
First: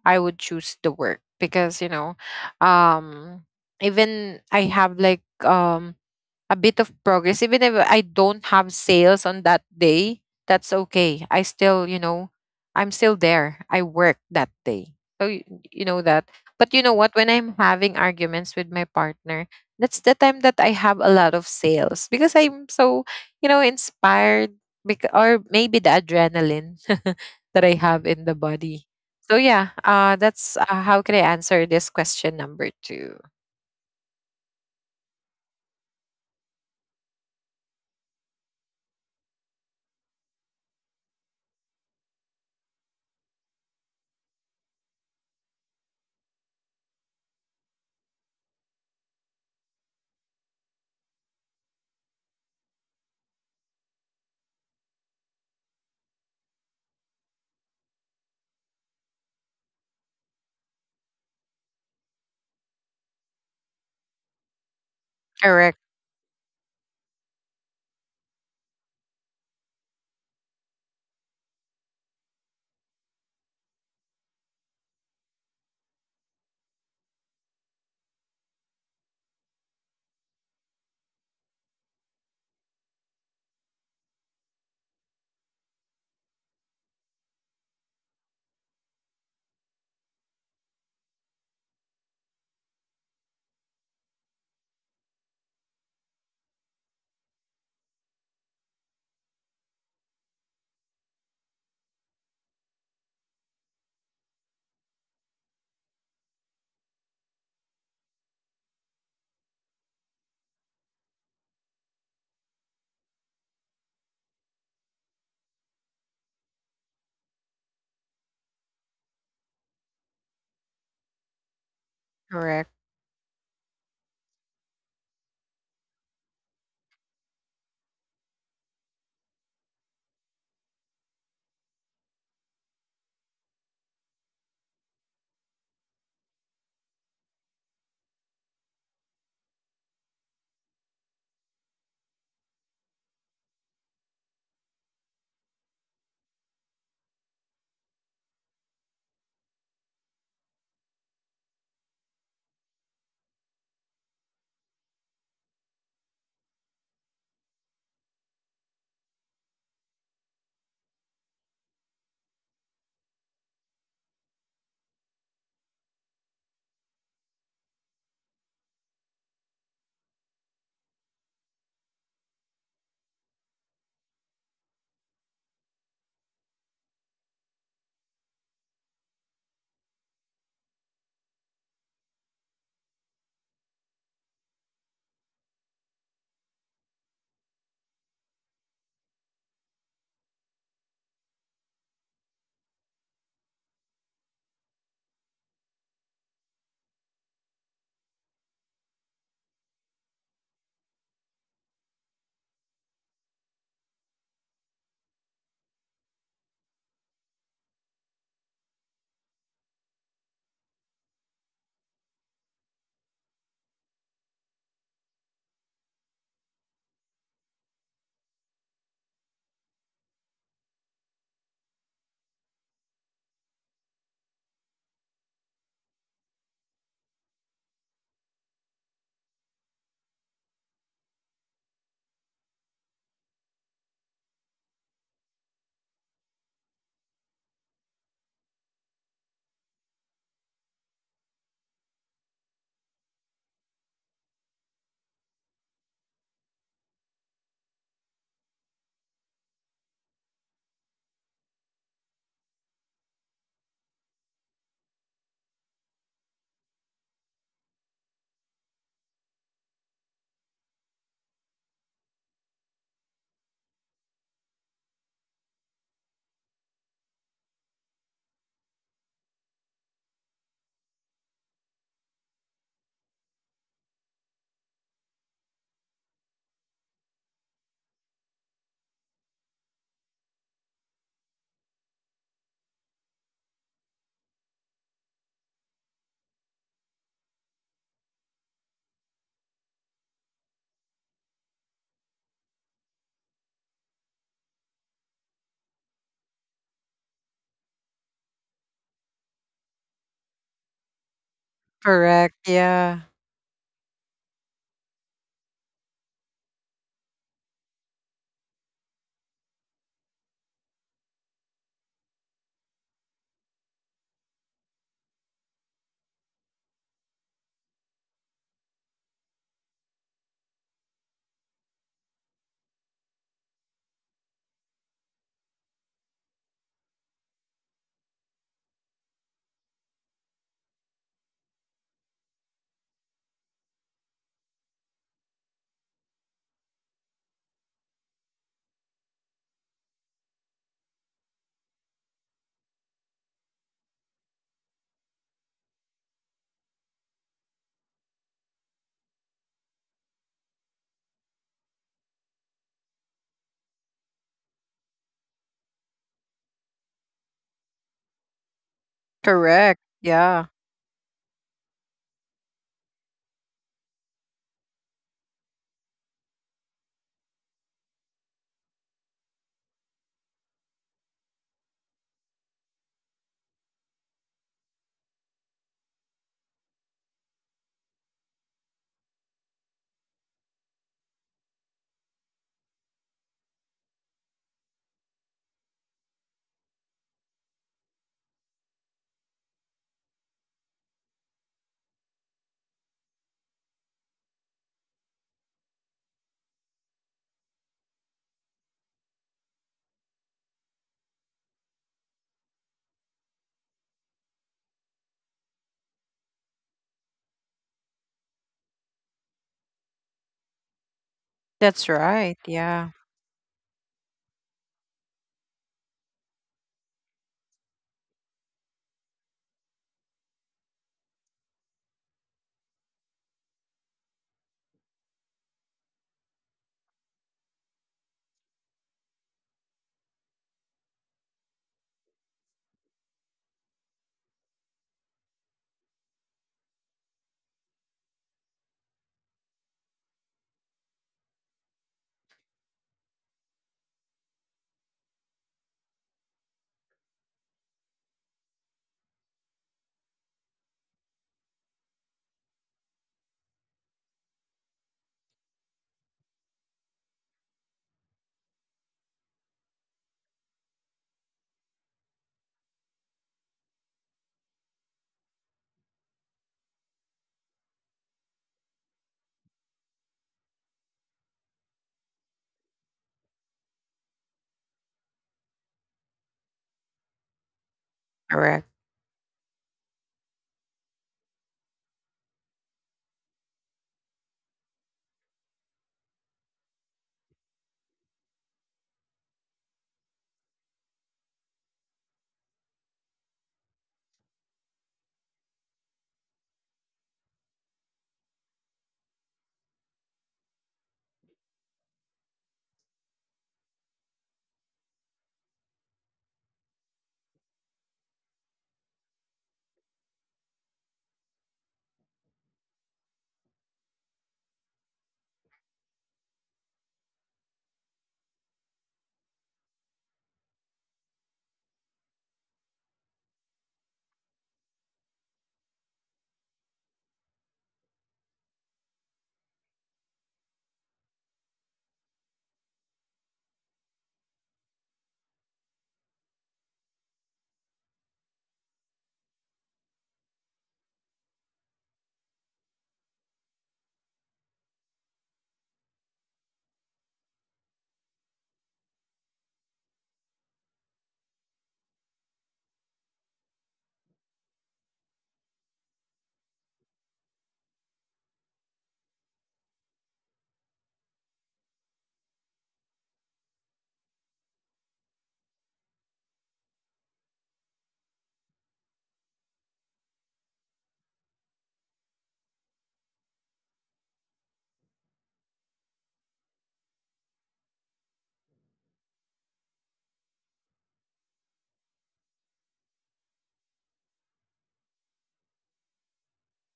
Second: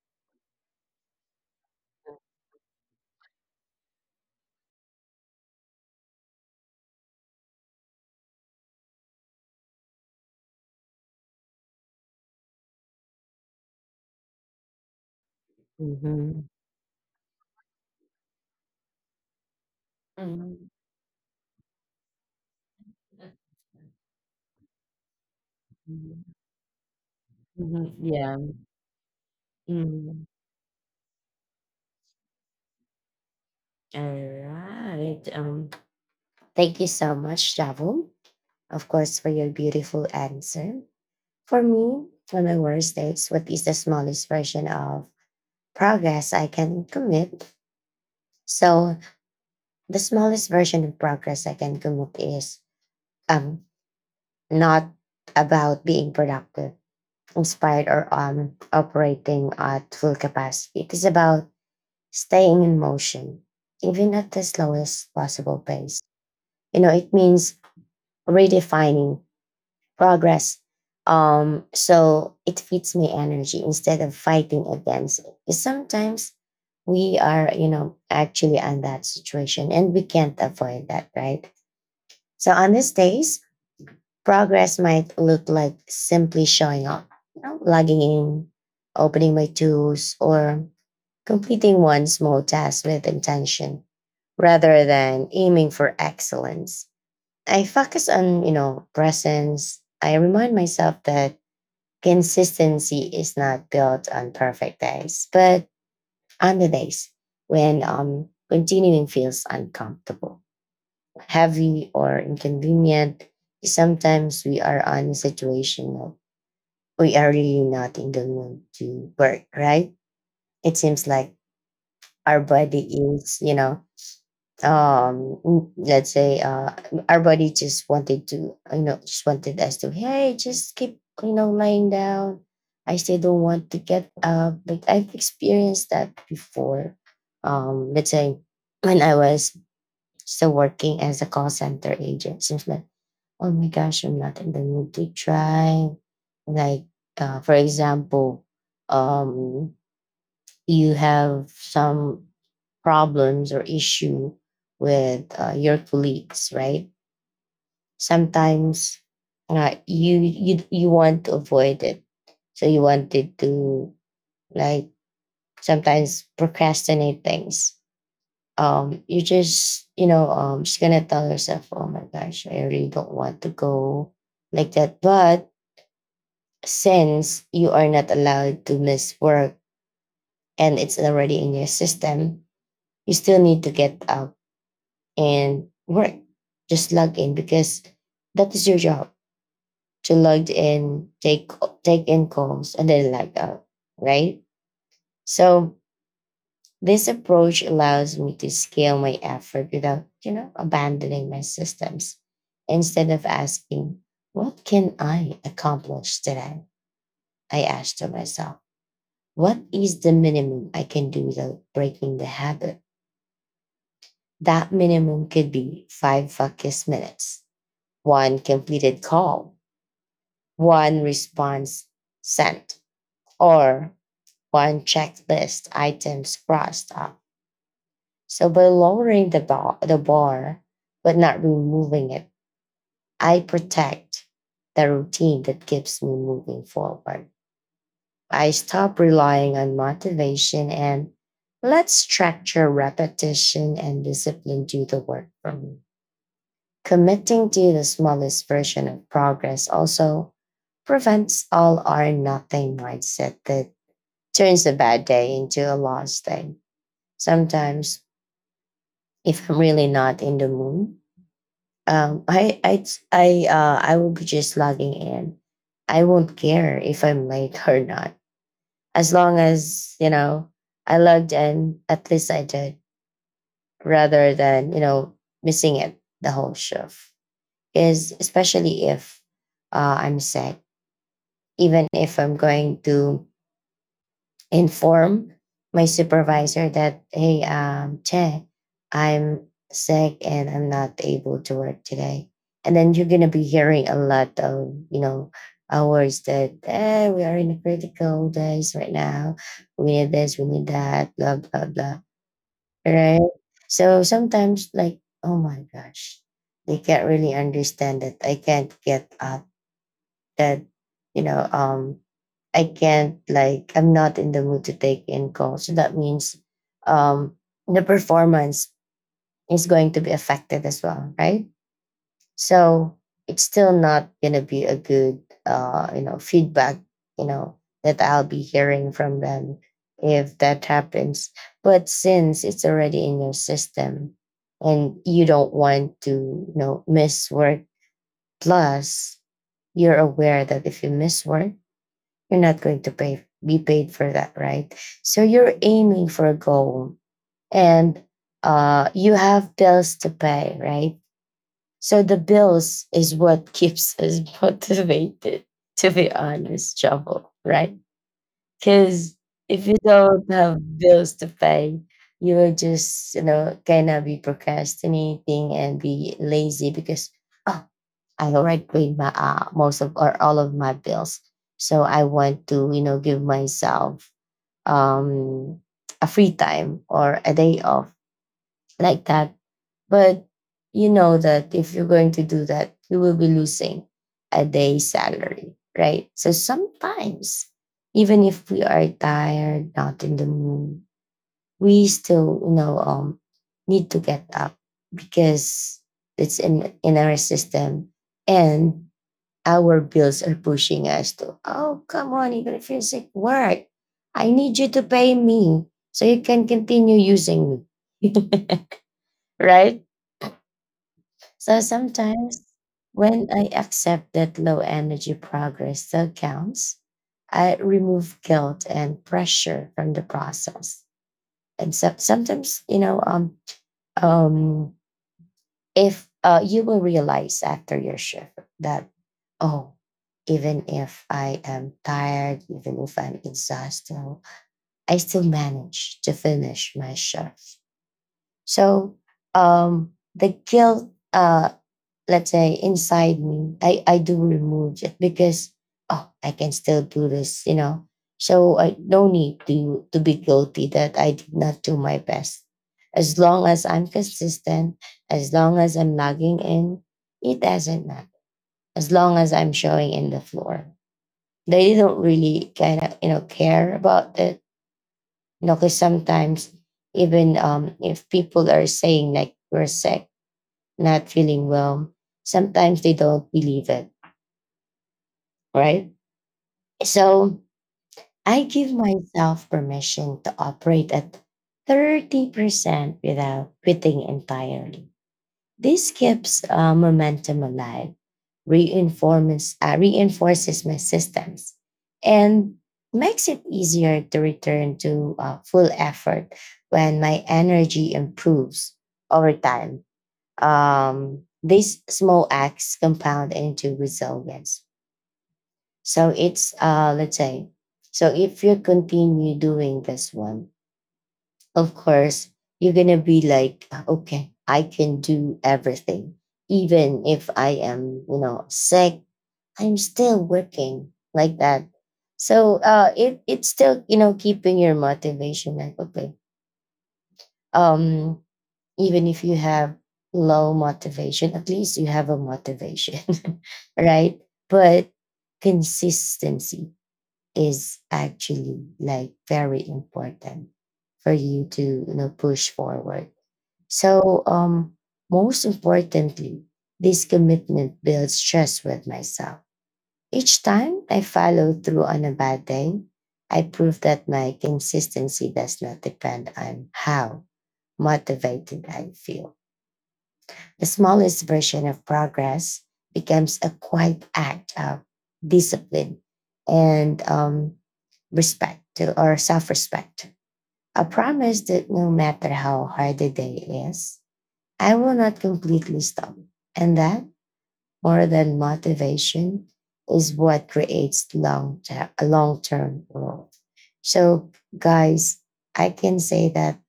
B: I would choose the work, because you know, um, even I have like a bit of progress. Even if I don't have sales on that day, that's okay, I still, you know, I'm still there, I work that day, so you know that.
A: Mhm.
B: But you know what, when I'm having arguments with my partner, that's the time that I
A: Mhm.
B: have a lot of sales, because I'm so, you know, inspired, because, or maybe the
A: Mhm,
B: adrenaline that I
A: mhm,
B: have in the
A: yeah.
B: body. So yeah,
A: Mhm.
B: that's, how can I answer this question number two.
A: Alright, thank you so much, Javu. Of course, for your beautiful answer. For me, on my worst days, what is the smallest version of progress I can commit? So the smallest version of progress I can commit is um not about being productive, inspired, or operating at full capacity. It is about staying in motion, even at the slowest possible
B: Correct,
A: pace. You know, it means redefining progress. So it feeds my energy instead of fighting against it. 'Cause sometimes we are, you know, actually in that situation and we can't avoid that, right? So on these days, progress might look like simply showing up, you know, logging in, opening my tools, or completing one small task with intention rather than aiming for excellence. I focus on, you know, presence. I remind myself that consistency is not built on perfect days, but on the days when continuing feels uncomfortable, heavy, or inconvenient. Sometimes we are on a situation of we are really not in the mood to work, right? It seems like our
B: correct,
A: body is, you know, let's say, our body just wanted to, you know, just wanted us to, hey, just keep, you know, lying down. I still don't want to get up. Like I've experienced that before. Let's say when I was still working as a call center agent, seems like, oh my gosh, I'm not in the mood to try. Like, for example, um, you have some problems or issue with your colleagues, right? Sometimes you want to avoid it, so you wanted to, like, sometimes procrastinate things. You just, you know, just gonna tell yourself, oh my gosh, I really don't want to go, like that, but since you are not allowed to miss work and it's already in your system, you still need to get up and work. Just log in because that is your job, to log in, take in calls, and then log out. Right. So this approach allows me to scale my effort without, you know, abandoning my systems. Instead of asking, what can I accomplish today? I asked to myself, what is the minimum I can do without breaking the habit? That minimum could be five focus minutes, one completed call, one response sent, or one checklist items crossed off. So by lowering the bar, but not removing it, I protect the routine that keeps me moving forward. I stop relying on motivation and let structure, repetition, and discipline do the work for me. Committing to the smallest version of progress also prevents all or nothing mindset that turns a bad day into a lost day. Sometimes, if I'm really not in the mood, um, I I I will be just logging in. I won't care if I'm late or not, as long as, you know, I logged in, at least I did, rather than, you know, missing it the whole shift. Is especially if I'm sick, even if I'm going to inform my supervisor that, hey, Che, I'm sick and I'm not able to work today. And then you're going to be hearing a lot of, you know, hours that we are in a critical days right now. We need this, we need that, blah, blah, blah.
B: correct. Yeah.
A: Right? So sometimes, like, oh my gosh, they can't really understand that I can't get up, that, you know, I can't, like, I'm not in the mood to take in calls. So that means um the performance is going to be affected as well, right? So it's still not gonna be a good you know feedback, you know, that I'll be hearing from them if that happens. But since it's already in your system and you don't want to, you know, miss work, plus you're aware that if you miss work, you're not going to pay be paid for that, right? So you're aiming for a goal, and you have bills to pay, right? So the bills is what keeps us motivated, to be honest trouble, right? Because if
B: Correct,
A: you don't
B: yeah.
A: have bills to pay, you will just, you know, kind of be procrastinating and be lazy because, oh, I already paid my most of or all of my bills. So I want to, you know, give myself um a free time or a day off, like that. But you know that if you're going to do that, you will be losing a day's salary, right? So sometimes, even if we are tired, not in the mood, we still, you know, need to get up because it's in our system and our bills are pushing us to, oh, come on, even if you're sick, work. I need you to pay me so you can continue using me. Right? So
B: That's right,
A: sometimes
B: yeah,
A: when I accept that low energy progress still counts, I remove guilt and pressure from the process. And so, sometimes, you know, um, if you will realize after your shift that, oh, even if I am tired, even if I'm exhausted, I still manage to finish my shift. So the guilt, let's say inside me, I do remove it because, oh, I can still do this, you know. So I no need to be guilty that I did not do my best, as long as I'm consistent, as long as I'm logging in. It doesn't matter, as long as I'm showing in the floor, they don't really kind of, you know, care about it, you know. Because sometimes, even if people are saying like we're sick, not feeling well, sometimes they don't believe it, right? So I
B: correct.
A: give myself permission to operate at 30% without quitting entirely. This keeps momentum alive, reinforces my systems, and makes it easier to return to full effort when my energy improves over time. These small acts compound into resilience. So it's let's say, so if you continue doing this one, of course you're gonna be like, okay, I can do everything. Even if I am, you know, sick, I'm still working like that. So it's still, you know, keeping your motivation like, okay, um, even if you have low motivation, at least you have a motivation, right? But consistency is actually like very important for you to, you know, push forward. So most importantly, this commitment builds trust with myself. Each time I follow through on a bad day, I prove that my consistency does not depend on how motivated I feel. The smallest version of progress becomes a quiet act of discipline and respect or self respect. A promise that no matter how hard the day is, I will not completely stop. And that, more than motivation, is what creates long term growth. So, guys, I can say that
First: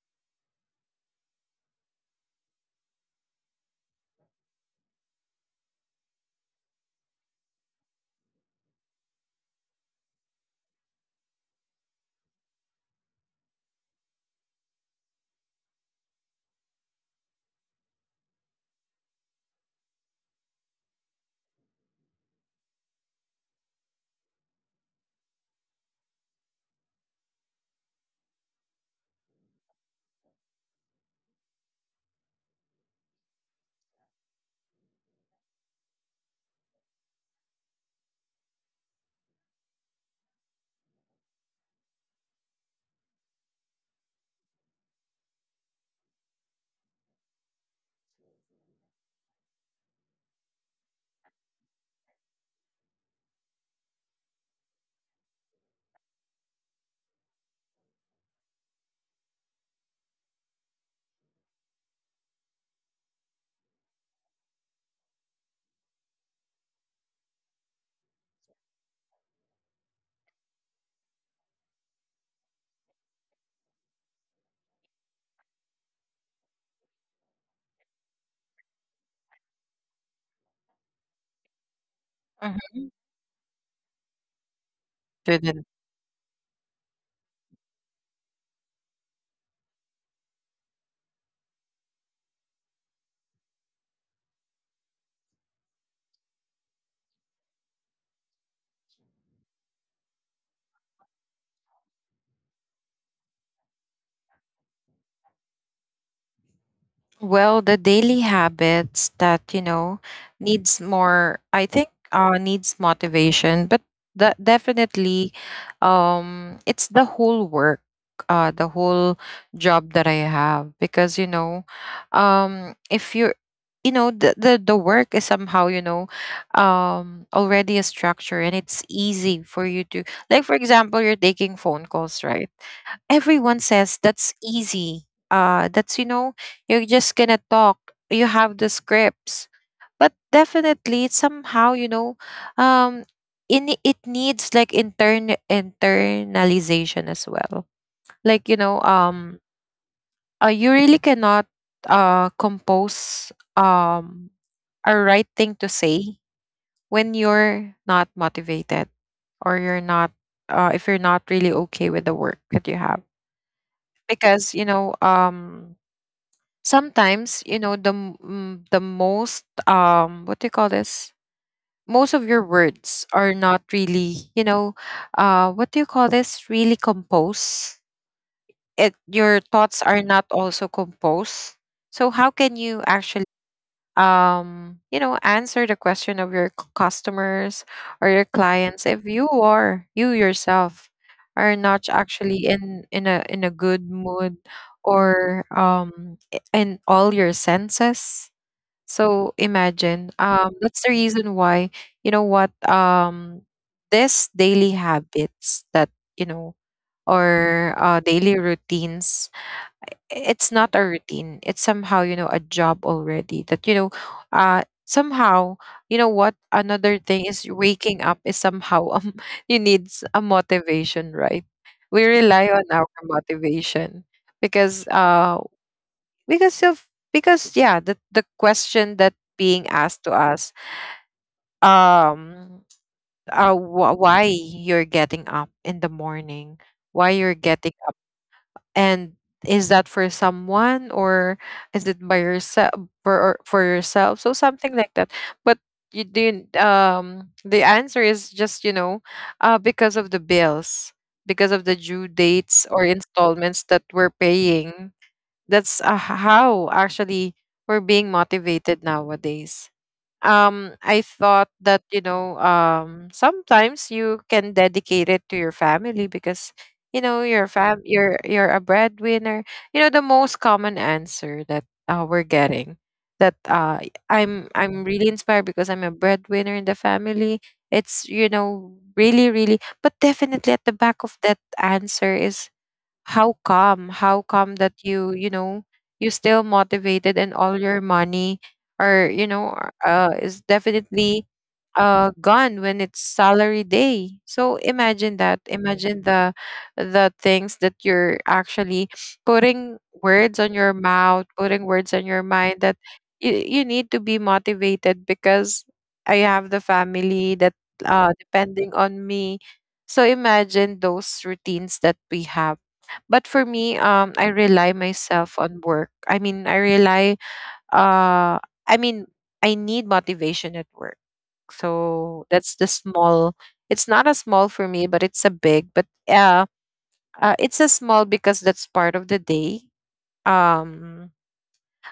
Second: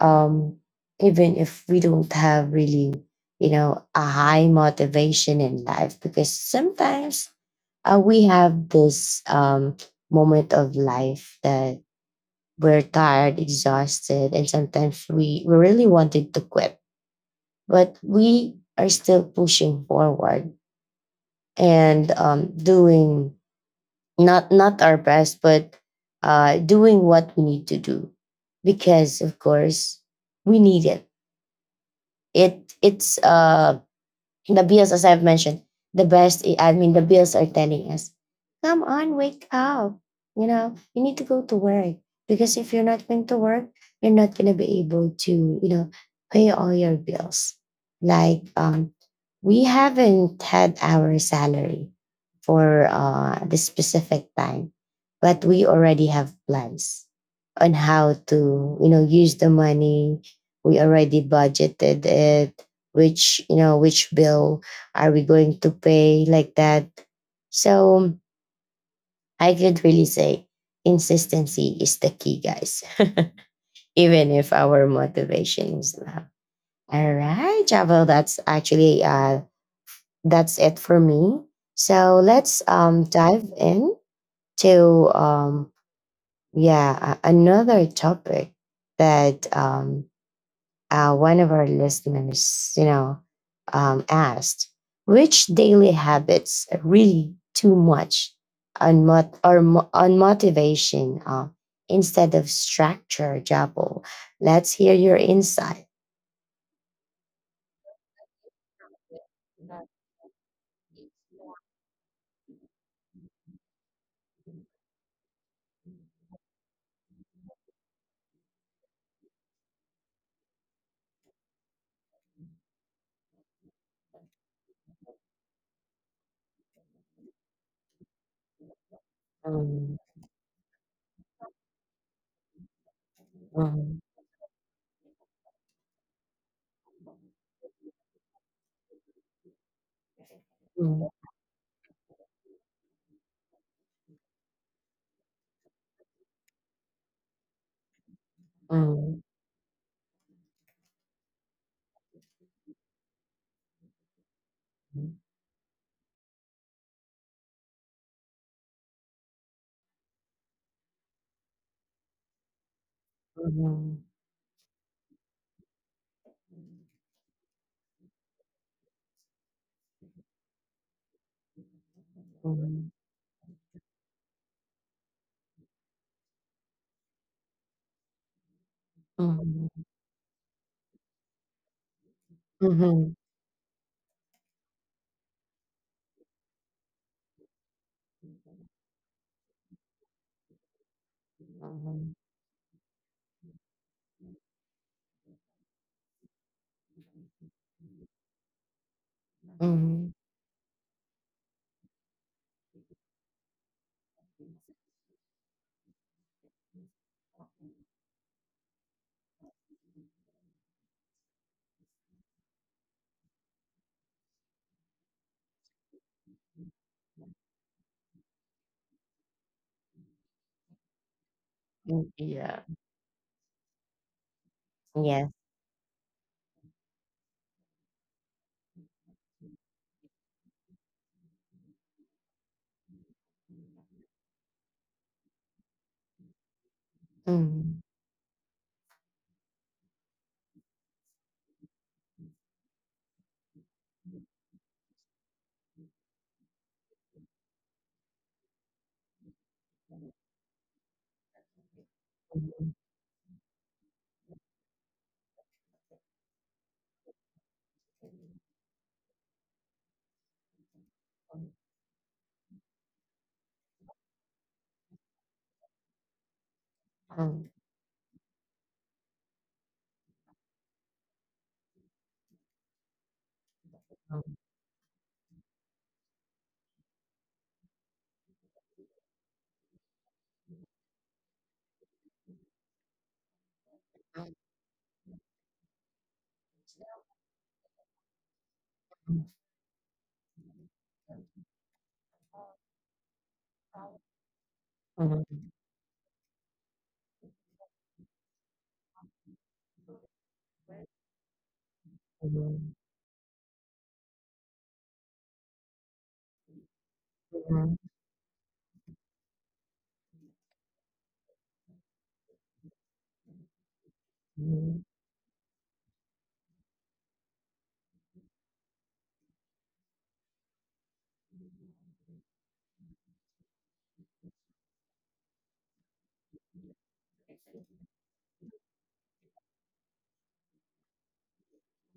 A: um, even if we don't have really, you know, a high motivation in life, because sometimes we have this moment of life that we're tired, exhausted, and sometimes we really wanted to quit, but we are still pushing forward and doing not our best, but doing what we need to do because, of course, we need it. It it's The bills, as I've mentioned, I mean, the bills are telling us, come on, wake up. You know, you need to go to work because if you're not going to work, you're not going to be able to, you know, pay all your bills. Like, we haven't had our salary for the specific time, but we already have plans on how to, you know, use the money. We already budgeted it, which, you know, which bill are we going to pay, like that. So I could really say, consistency is the key, guys, even if our motivation is low. All right, Javel, that's actually that's it for me. So let's
B: Mhm.
A: dive in to
B: Shouldn't.
A: yeah, another topic, that one of our listeners, you know, asked which daily habits really too much on on motivation, instead of structure, Jabo. Let's hear your insight.
B: Well, the daily habits that, you know, needs more, I think, needs motivation, but the definitely, it's the whole work, the whole job that I have, because, you know, if you're, you know, the work is somehow, you know, already a structure and it's easy for
A: Um,
B: you to, like, for example, you're taking phone calls, right? Everyone
A: um,
B: says that's easy. That's, you know, you're just gonna talk. You have the scripts. But
A: mm,
B: definitely it's somehow, you know, um, in it needs like internalization as well. Like,
A: mm,
B: you really cannot compose um a right thing to say when you're not motivated, or you're not, if you're not really okay with the work that you have.
A: mm,
B: Because sometimes, the the most, what do you call this, most of your
A: mhm,
B: words are not really, what do you call this, really composed. It your
A: mhm,
B: thoughts are not also composed. So how can
A: mhm,
B: you
A: mhm,
B: actually, answer the question of your customers or your clients, if you yourself are not
A: mhm,
B: actually in a good mood, or in all your senses. So
A: mhm,
B: imagine, that's the reason why. You know what This daily habits that you know or daily routines. It's not a routine, it's somehow, a job already that, somehow. You know what Another thing is, waking up is somehow, you need a motivation, right? We rely
A: yeah.
B: on our motivation, because,
A: Yes.
B: because of because yeah, the question that being asked to us, um why you're getting up in the morning, why you're getting.
A: Mm,
B: And is that for someone, or is it by yourself, for or for yourself? So something like that. But you didn't, the answer is just, because of the bills, because of the due dates
A: mm,
B: or installments that we're paying. That's, how actually we're being motivated nowadays. I thought that, sometimes you can dedicate it to your family, because you know your
A: mm,
B: fam you're a breadwinner. The most common answer that, we're getting, that,
A: mm,
B: I'm really inspired because I'm a breadwinner in the family. It's, really, really. But definitely, at the back of that answer is, how come, how come that you still motivated. And all your money, or
A: mm,
B: you know are- uh is definitely, gone when it's salary day. So imagine
A: mm,
B: that, imagine the things that you're actually putting words on your mouth, putting words on your mind,
A: mhm,
B: that you need to be motivated, because I have the family that,
A: mhm,
B: depending on me. So imagine those routines that we have. But for me, I rely
A: mhm,
B: myself on work. I mean, I rely. Uh, I mean, I need motivation at work. So that's the small. It's not a small for me, but it's a big. But, it's a small because that's part of the day. Um,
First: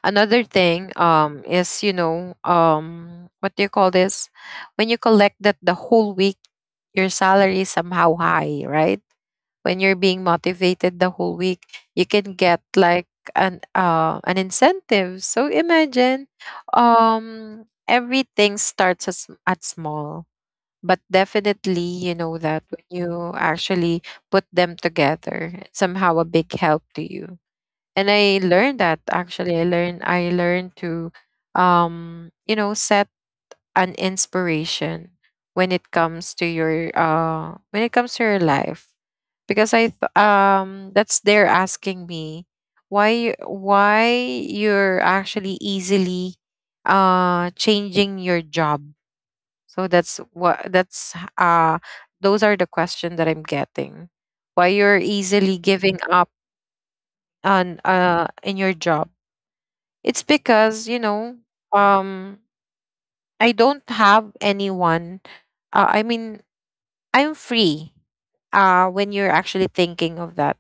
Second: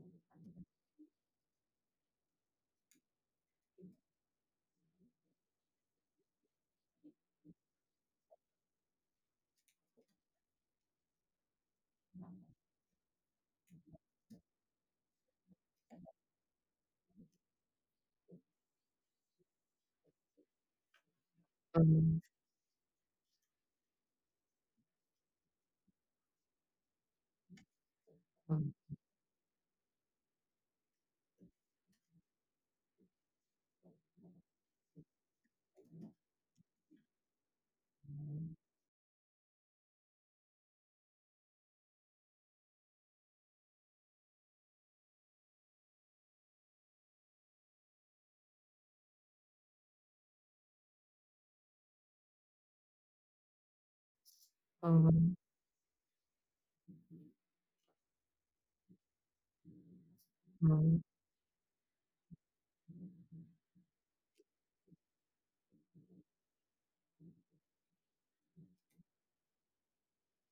B: Another thing, is, what do you call this? When you collect that the whole week, your salary is somehow high, right? When you're being motivated the whole week, you can get like an incentive. So imagine, everything starts as at small. But definitely,
A: mhm,
B: you know that when you actually put them together, it's somehow a big help to you. And I
A: mhm,
B: learned that, actually. I learned to, set an inspiration when it comes to your, life. Because I th- that's they're asking me, why, why you're actually easily, changing your job. So that's what, that's those are the questions that I'm getting. Why you're
A: mhm,
B: easily giving up, on in your job. It's
A: mhm,
B: because,
A: mhm, mhm,
B: um I don't have anyone. I mean, I'm free, when you're actually thinking of that.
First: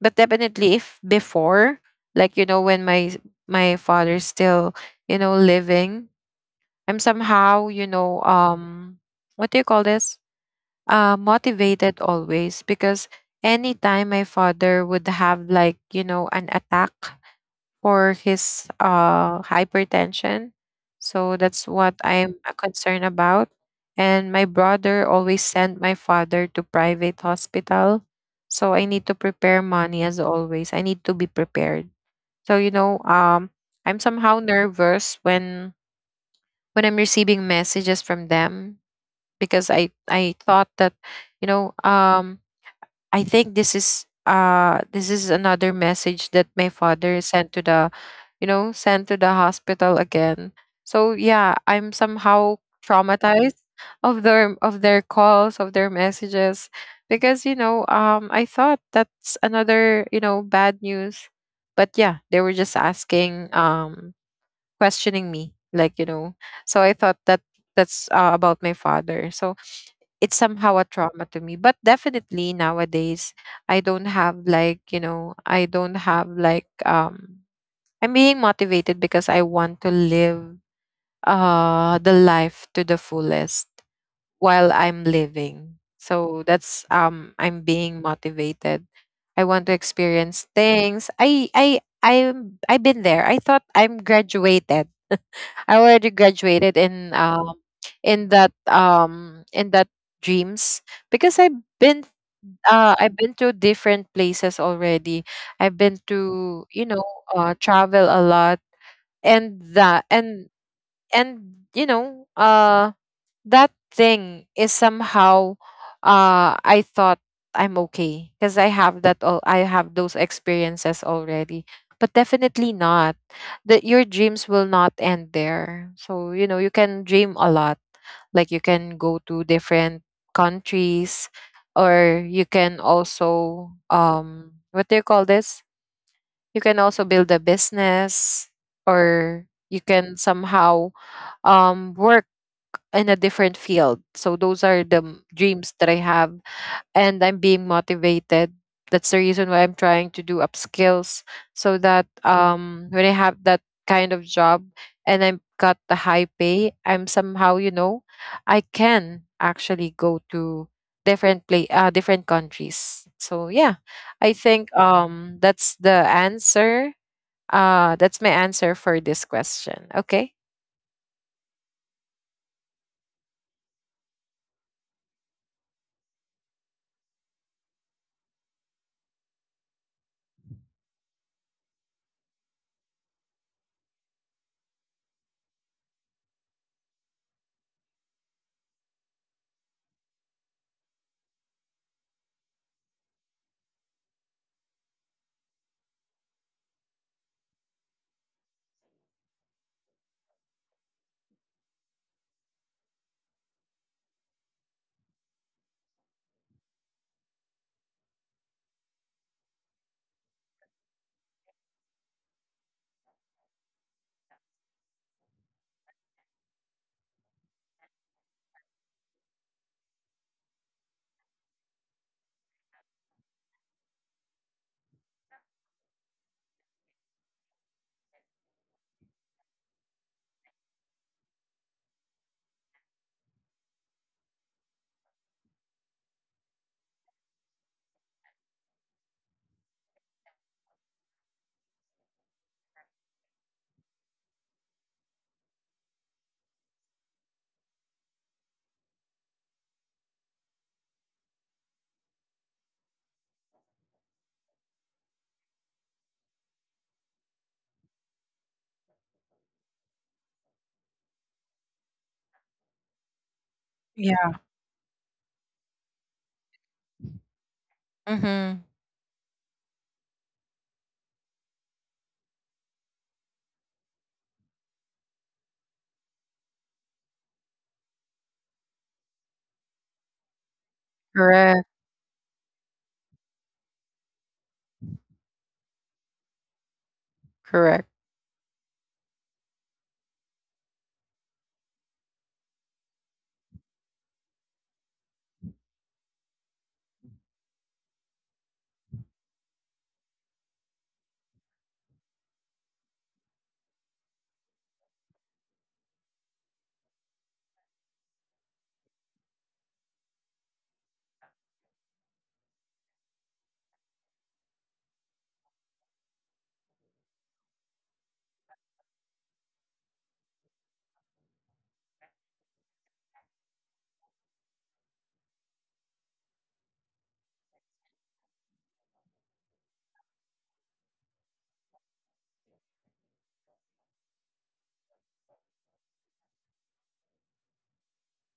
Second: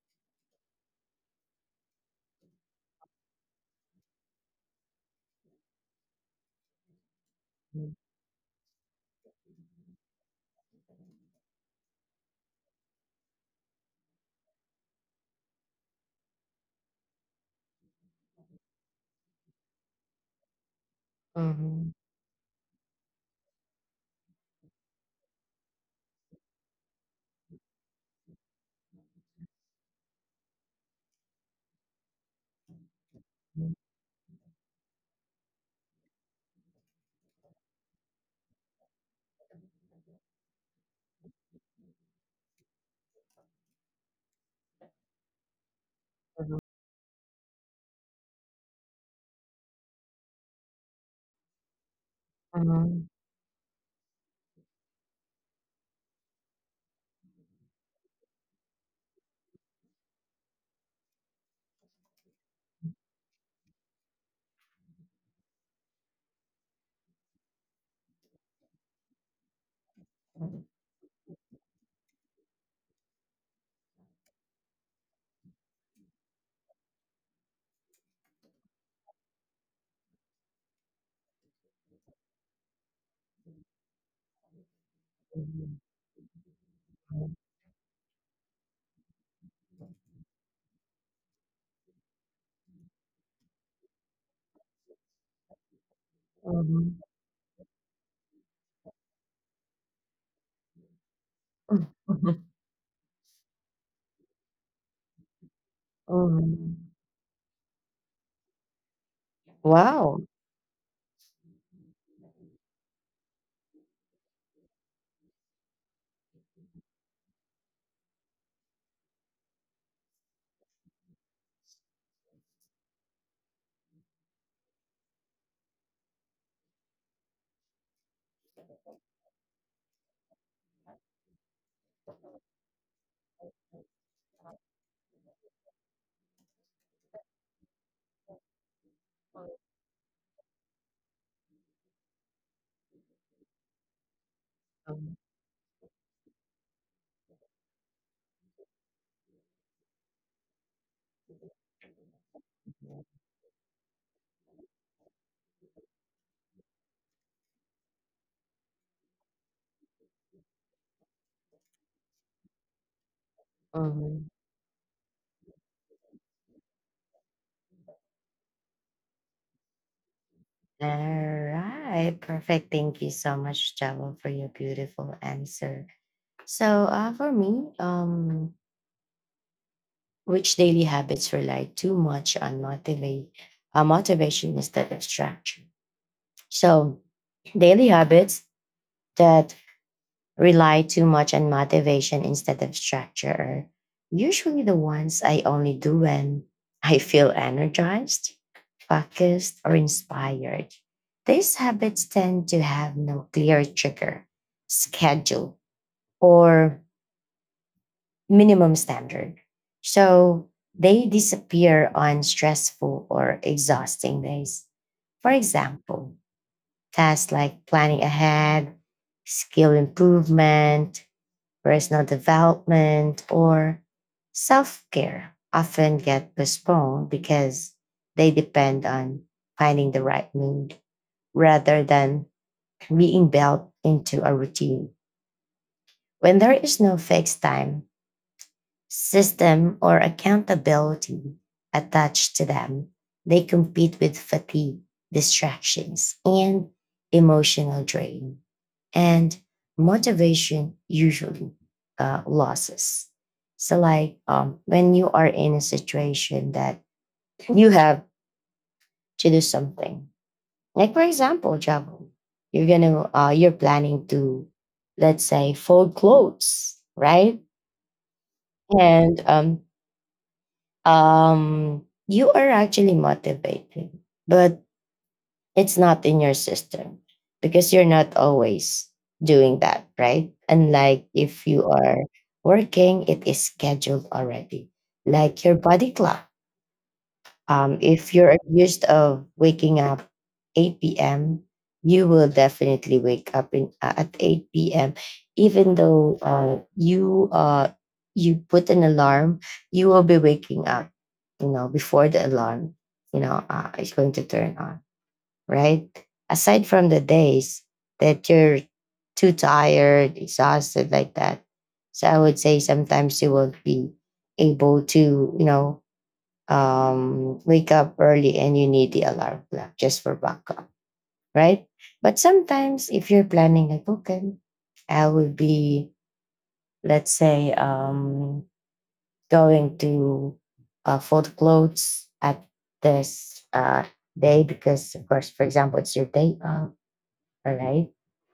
B: But definitely, if before, like, when my father's still, living, I'm somehow, what do you call this? Motivated always, because anytime my father would have, like, an attack for his, hypertension. So that's
A: mhm,
B: what I'm, concerned about. And my brother always sent my father to private hospital. So I need to prepare money, as always. I need to be prepared. So,
A: mhm,
B: I'm somehow nervous when, I'm receiving messages from them, because I thought that, you know, um, I think this is, another message that my father sent to the, hospital again. So yeah, I'm somehow traumatized of their, calls, of their messages, because I thought that's another, bad news. But yeah, they were just asking, questioning me, like. So I thought that that's, about my father. So it's somehow a trauma to me. But definitely nowadays, I don't have, like, I don't have, like, I'm being motivated because I want to live, the life to the fullest while I'm
A: mhm,
B: living. So that's, I'm being motivated. I want to experience things. I've been there. I thought I'm graduated. I already graduated
A: mhm,
B: in that dreams, because I've been,
A: mhm,
B: I've been to different places already. I've been to,
A: mhm.
B: travel a lot, and
A: Wow.
B: that, and that thing is somehow, I thought I'm okay, because I have that all. I have those experiences already. But definitely not. That your dreams will not end there. So, you can dream a lot. Like, you can go to different countries, or you can also, what do you call this? You can also build a business, or you can somehow, work in a different field. So those are the
A: Mhm,
B: dreams that I have, and I'm being motivated. That's the reason why I'm trying to do upskills, so that, when I have that kind of job and I've got the high pay, I'm somehow, I can actually go to different, play different countries. So yeah,
A: mhm.
B: I think, that's the answer. That's my answer for this question. Okay?
A: All right. Perfect. Thank you so much, Java, for your beautiful answer. So, for me, which daily habits rely too much on motivation instead of structure? So, daily habits that rely too much on motivation instead of structure are usually the ones I only do when I feel energized, focused, or inspired. These habits tend to have no clear trigger, schedule, or minimum standard. So they disappear on stressful or exhausting days. For example, tasks like planning ahead, skill improvement, personal development, or self care often get postponed because they depend on finding the right mood rather than being built into a routine. When there is no fixed time, system, or accountability attached to them, they compete with fatigue, distractions, and emotional drain, and motivation usually losses. So, like, when you are in a situation that you have to do something, like for example, Jabo, you're gonna you're planning to, let's say, fold clothes, right?
B: Mm-hmm.
A: And you are actually motivated, but it's not in your system because you're not always doing that, right? Unlike if
B: Correct.
A: you are working, it is scheduled already, like your body clock.
B: Correct.
A: If you're used of waking up 8 p.m., you will definitely wake up in at 8 p.m. Even though you you put an alarm, you will be waking up. You know before the alarm, is going to turn on, right? Aside from the days that you're too tired, exhausted like that. So I would say sometimes you won't be able to wake up early, and you need the alarm clock just for backup, right? But sometimes if you're planning like, okay, I will be, let's say, going to fold clothes at this day because, of course, for example, it's your day off, all right.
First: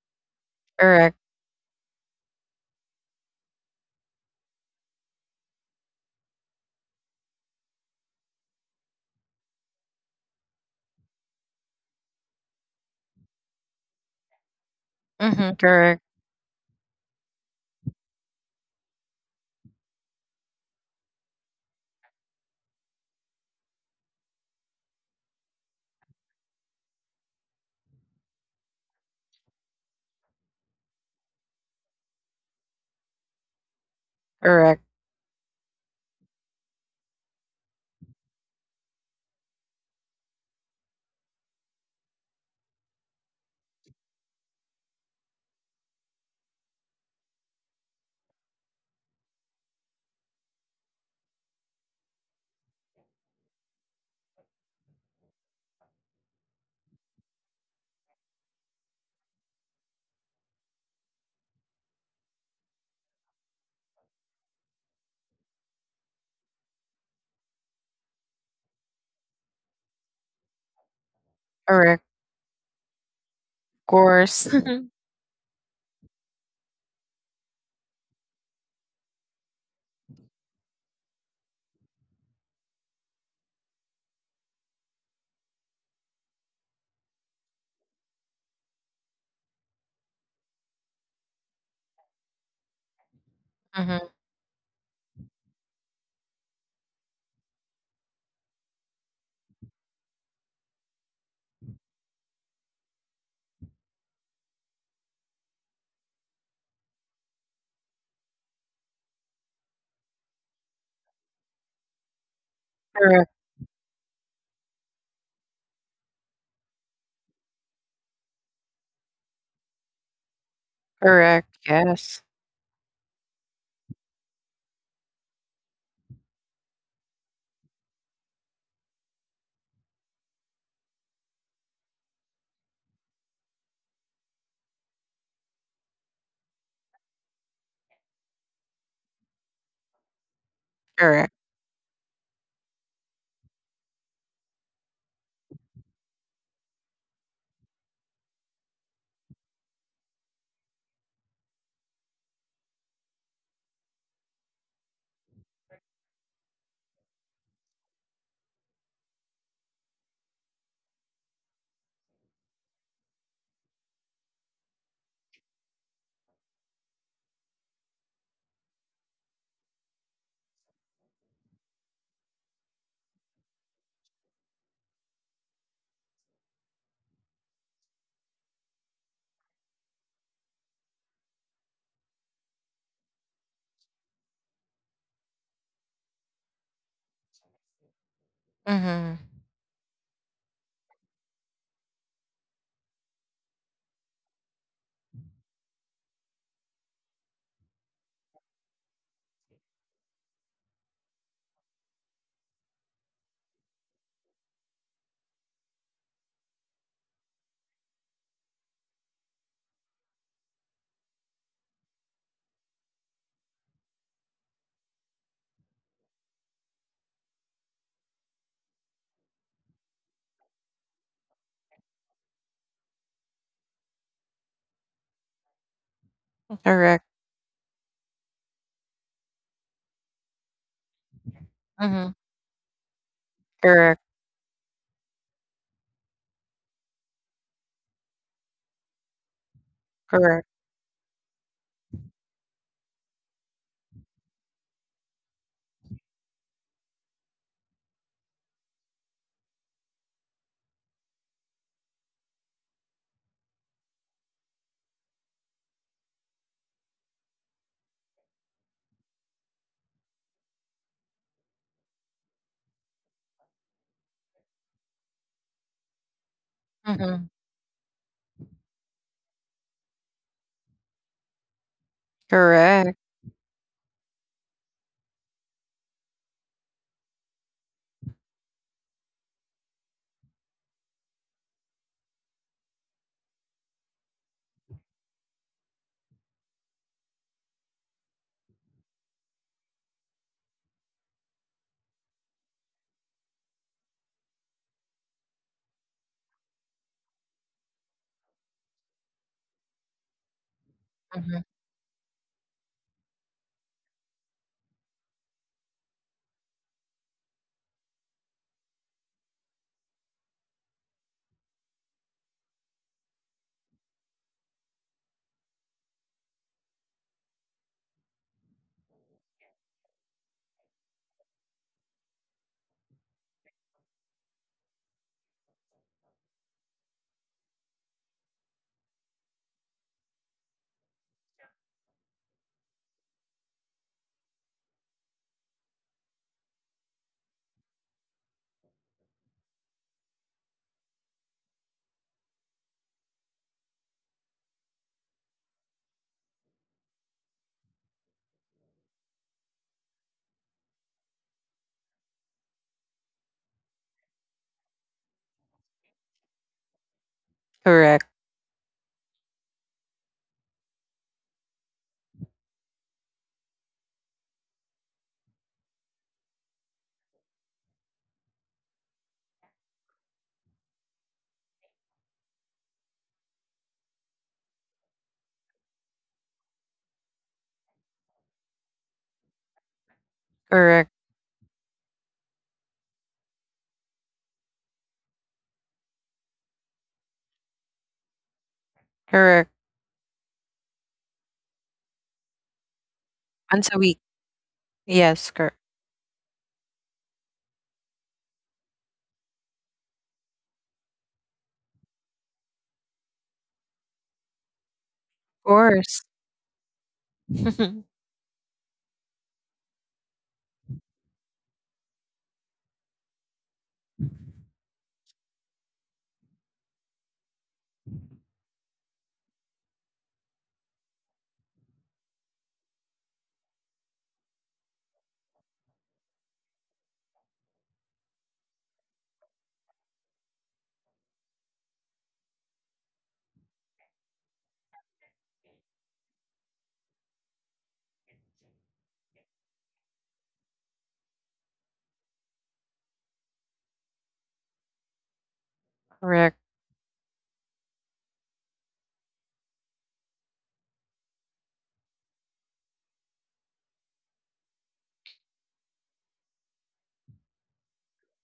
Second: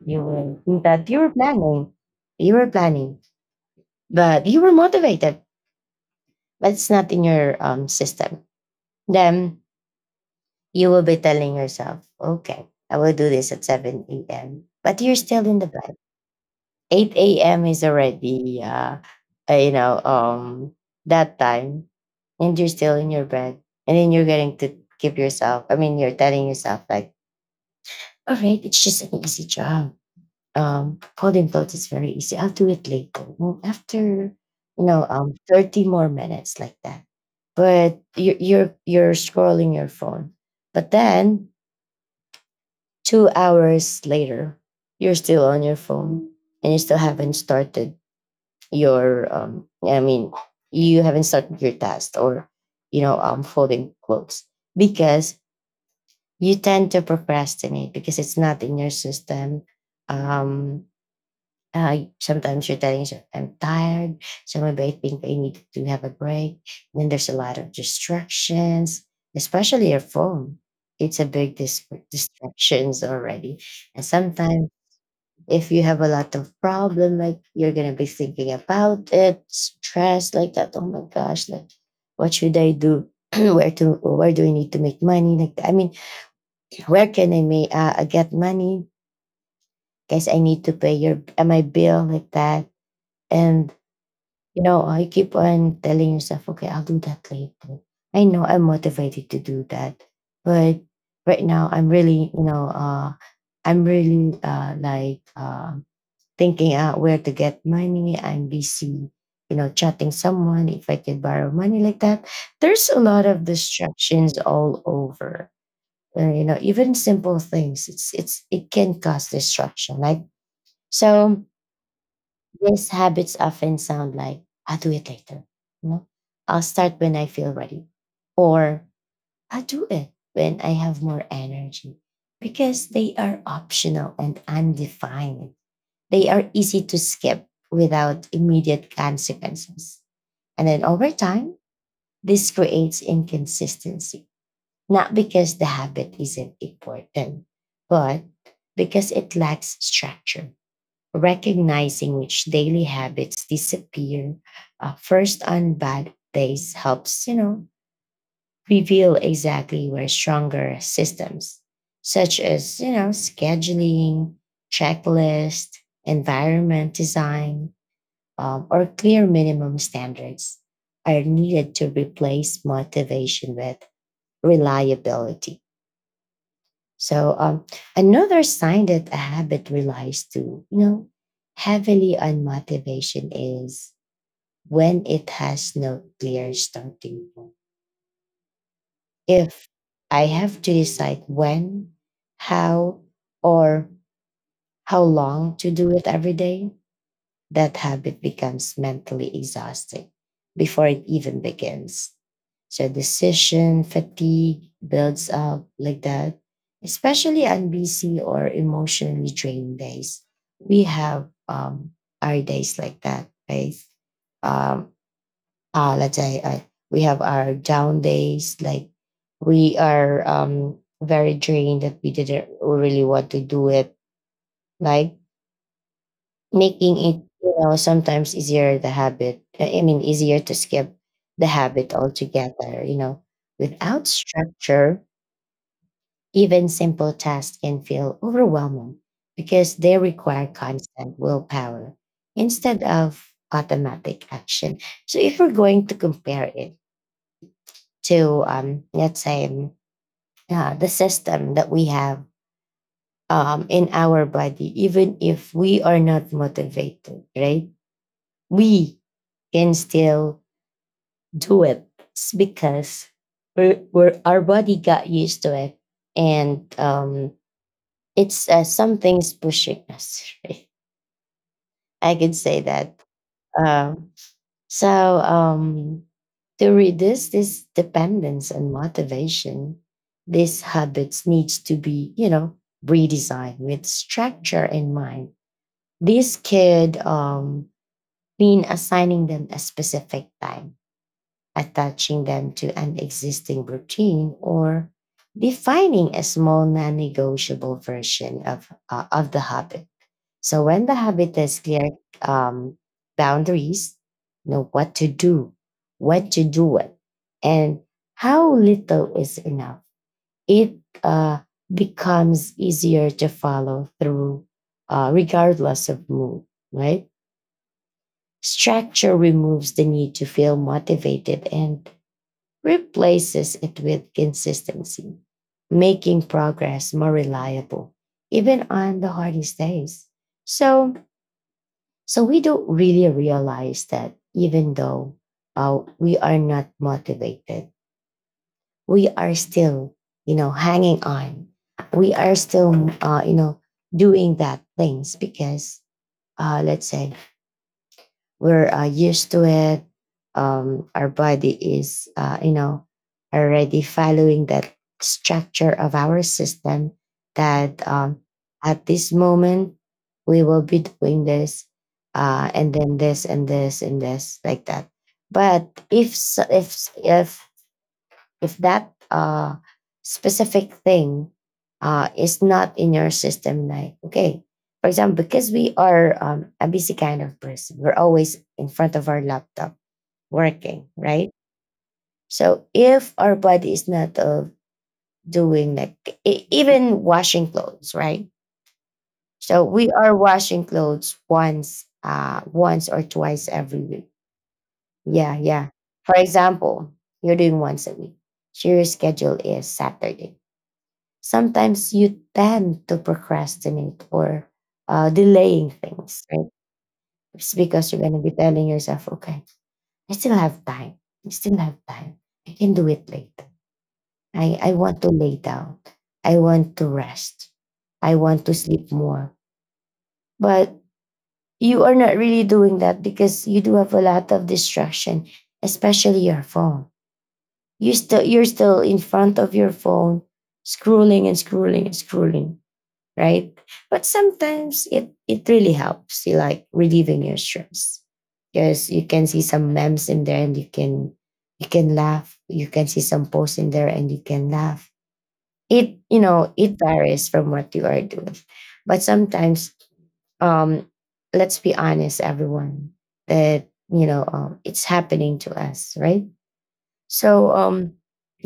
A: You were that
B: Correct.
A: you were planning. You were planning, but you were motivated, but it's not in your system. Then you will be telling yourself, okay, I will do this at 7 a.m. But you're still
B: Mhm,
A: in the bed.
B: correct,
A: 8 a.m. is already uh, you know, um that time, and you're still in your bed. And then you're getting to keep yourself, I mean you're telling yourself like, all right, it's just an easy job, holding thoughts is very easy. I'll do it later. After,
B: correct,
A: 30 more minutes like that. But you're scrolling your phone. But then 2 hours later, you're still on your phone and you still haven't started your, um, I mean, you haven't started your task or, folding clothes because you tend to procrastinate because it's not in your system. Um, Sometimes you're telling yourself, I'm tired. Sometimes I think I need to have a break. Then there's a lot of distractions, especially your phone. It's a big
B: correct.
A: distractions already.
B: Of
A: And
B: course.
A: sometimes if you have a lot of problem, like you're going to be thinking about it, stress like that. Oh my gosh, like what should I do? Where do I need to make money? Where can I make, get money? Guys, I need to pay your, my bill like that. And
B: Mhm.
A: you know, I keep on telling yourself, okay, I'll do that later. I know I'm motivated to do that. But right now I'm really, I'm really thinking out where to get money. I'm busy, you know, chatting someone if I could borrow money like that. There's a lot of
B: Correct,
A: distractions all over. You know, even simple things, it's it can cause distraction. So
B: correct. Yes.
A: these habits often sound like, I'll do it later. You know, I'll start when I feel ready. Or I'll do it when I have more energy. Because they are optional and undefined. They are easy to skip without immediate consequences. And then over
B: Correct.
A: time, this creates inconsistency. Not because the habit isn't important, but because it lacks structure. Recognizing which daily habits disappear first on bad days helps, you know, reveal exactly where stronger systems, such as, you know, scheduling, checklist, environment design, or clear minimum standards are needed to replace motivation with reliability. So another sign that a habit relies heavily on motivation is when it has no clear starting point.
B: Mhm.
A: If I have to decide when, how, or how long to do it every day, that habit becomes mentally exhausting before it even begins. So decision fatigue builds up like that, especially on busy or emotionally drained days. We have our days like that, right? Um, let's say we have our down days, like we are very drained that we didn't really want to do it. Like making
B: Correct.
A: it, you know, sometimes easier the habit, easier to skip the habit
B: Mhm.
A: altogether, you know, without
B: Correct,
A: structure, even simple tasks can feel overwhelming because they require
B: correct.
A: constant willpower instead of automatic action. So if we're going to compare it to, let's say, the system that we have in our body, even if we are not motivated, right, we can still do it. It's because our body got used to it, and
B: Mhm.
A: it's something's pushing us right? I can say that.
B: Correct.
A: Um, so um, to reduce this dependence and motivation, these habits needs to be, you know, redesigned with structure in mind. This could mean assigning them a specific time, attaching them to an existing routine, or defining a small non-negotiable version of the habit. So when the habit has
B: Mhm.
A: clear um, boundaries, know what to do, what to do it, and how little is enough, it uh, becomes easier to follow through, regardless of mood, right? Structure removes the need to feel motivated and replaces it with consistency, making progress more reliable, even on the hardest days. So, so we don't really realize that even though we are not motivated, we are still, you know, hanging on. We are still, you know, doing that things because, let's say, we're used to it. Our body is, you know, already following that structure of our system that
B: Correct,
A: at this moment we will be doing this, and then this and this and this like that. But if s- if if that specific thing is not in your system, like, okay, for example, because we are, a busy kind of person, we're always in front of our laptop working,
B: correct,
A: right? So if our body is not doing like even washing clothes, right? So
B: correct.
A: we are washing clothes once or twice every
B: Once a
A: week.
B: week.
A: Yeah,
B: Yes,
A: yeah.
B: correct.
A: For example, you're doing once a week. So your schedule is Saturday. Sometimes you tend to procrastinate or
B: Of
A: delaying things,
B: course.
A: right? It's because you're going to be telling yourself, okay, I still have time. I still have time. I can do it later. I want to lay down. I want to rest. I want to sleep more. But you are not really doing that because you do have a lot of distraction, especially your phone. You're still in front of your phone, scrolling and scrolling and scrolling, right? But sometimes it, it really helps you like relieving your stress because you can see some memes in there and you can laugh. You can see some posts in there and you can laugh. It, you know,
B: Correct.
A: it varies from what you are doing, but sometimes um let's be honest, everyone, that you know, it's happening to us, right? So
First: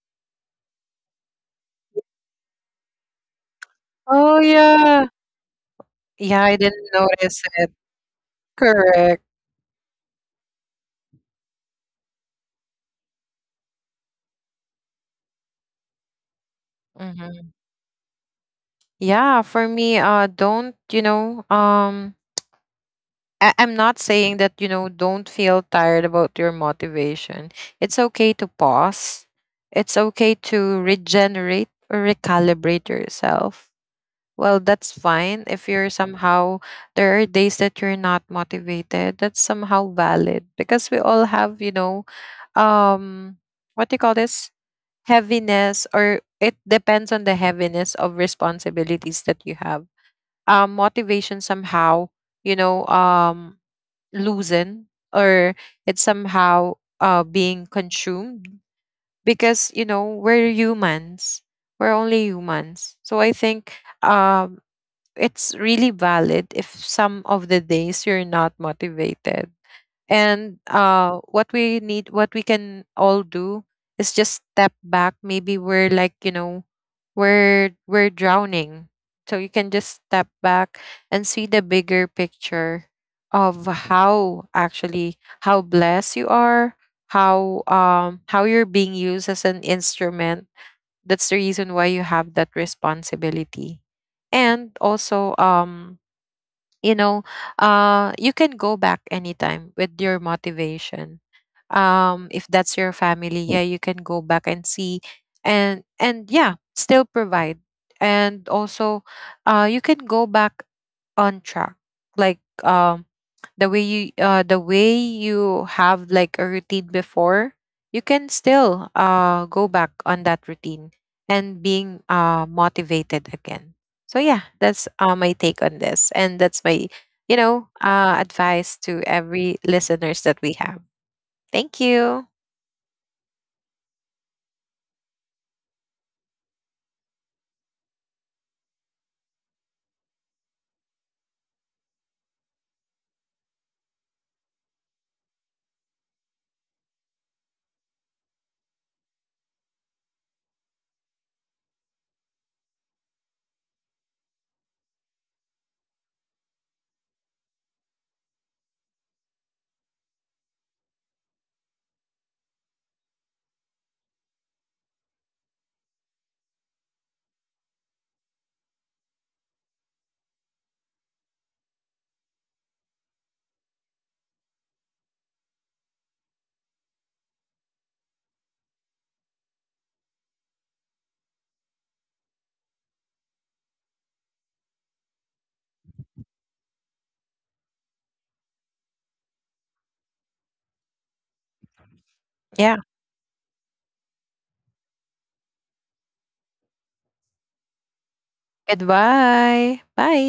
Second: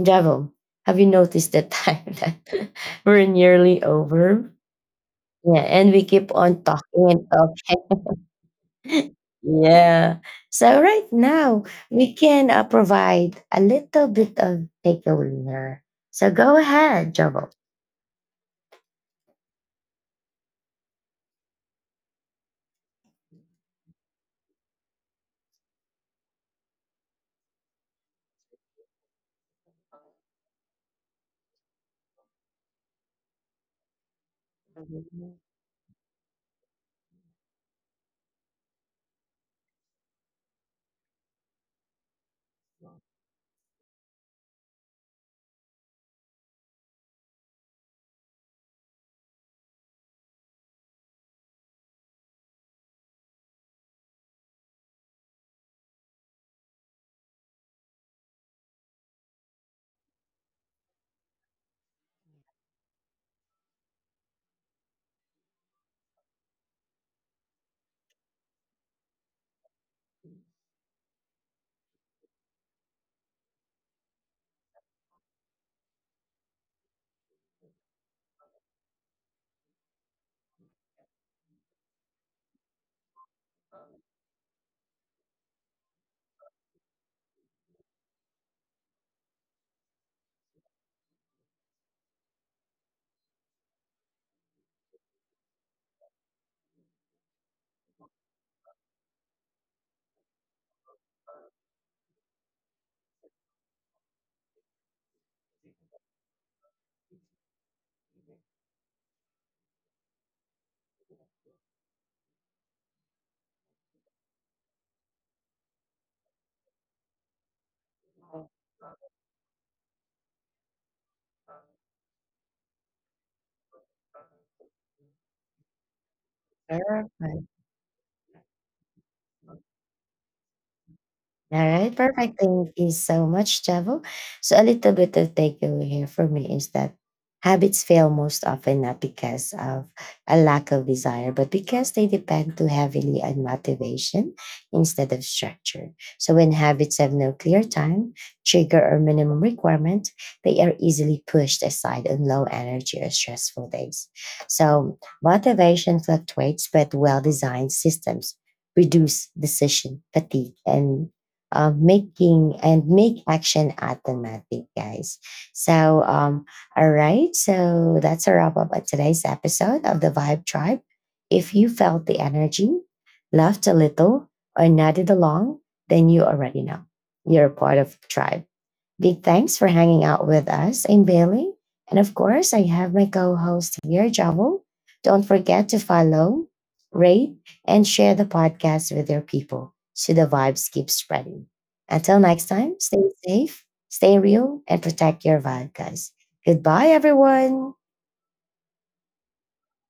A: devil, have you noticed the time that we're nearly
B: Oh
A: over?
B: yeah.
A: Yeah, and we keep
B: Yeah, I
A: on
B: didn't
A: talking and
B: notice it.
A: talking.
B: Correct.
A: Yeah. So right now we can provide a little bit of takeaway here. So go ahead, Jobo.
B: Mhm. Yeah, for me, don't you know? I'm not saying that, don't feel tired about your motivation. It's okay to pause. It's okay to regenerate or recalibrate yourself. Well, that's fine.
A: Mhm.
B: If you're somehow, there are days that you're not motivated, that's somehow valid, because we all have, um, what do you call this? Heaviness, or it depends on the heaviness of responsibilities that you have. Motivation somehow, you know, um, loosen, or it's somehow, being consumed, because we're humans, we're only humans. So I think, um, it's really valid if some of the days you're not motivated. And, what we need, what we can all do is just step back. Maybe we're, like, we're drowning. So you can just step back and see the bigger picture of how actually how blessed you are, how you're being used as an instrument. That's the reason why you have that responsibility. And also, you know you can go back anytime with your motivation. If that's your family, yeah, you can go back and see, and, yeah, still provide. And also, you can go back on track, like, um the way you, have like a routine before. You can still, go back on that routine, and being, motivated again. So yeah, that's, my take on this, and that's my,
A: Sure.
B: advice to every listeners that we have.
A: All
B: Thank
A: right,
B: you.
A: perfect. Thank you so much, Javo. So, a little bit of takeaway here for me is that habits fail most often not because of a lack of desire, but because they depend too heavily on motivation instead of structure. So, when habits have no clear time, trigger, or minimum requirement, they are easily pushed aside on low energy or stressful days. So, motivation fluctuates, but well designed systems reduce decision fatigue and of making and make action automatic, guys. So, all right. So that's a wrap up of today's episode of the Vibe Tribe. If you felt the energy, laughed a little, or nodded along, then you already know you're a part of the tribe. Big thanks for hanging out with us. I'm Bailey. And of course, I have my co host here, Javel. Don't forget to follow, rate, and share the podcast with your people so the vibes keep spreading. Until next time,
B: Yeah.
A: stay safe, stay real, and protect your vibe, guys. Goodbye, everyone.
B: Goodbye. Bye.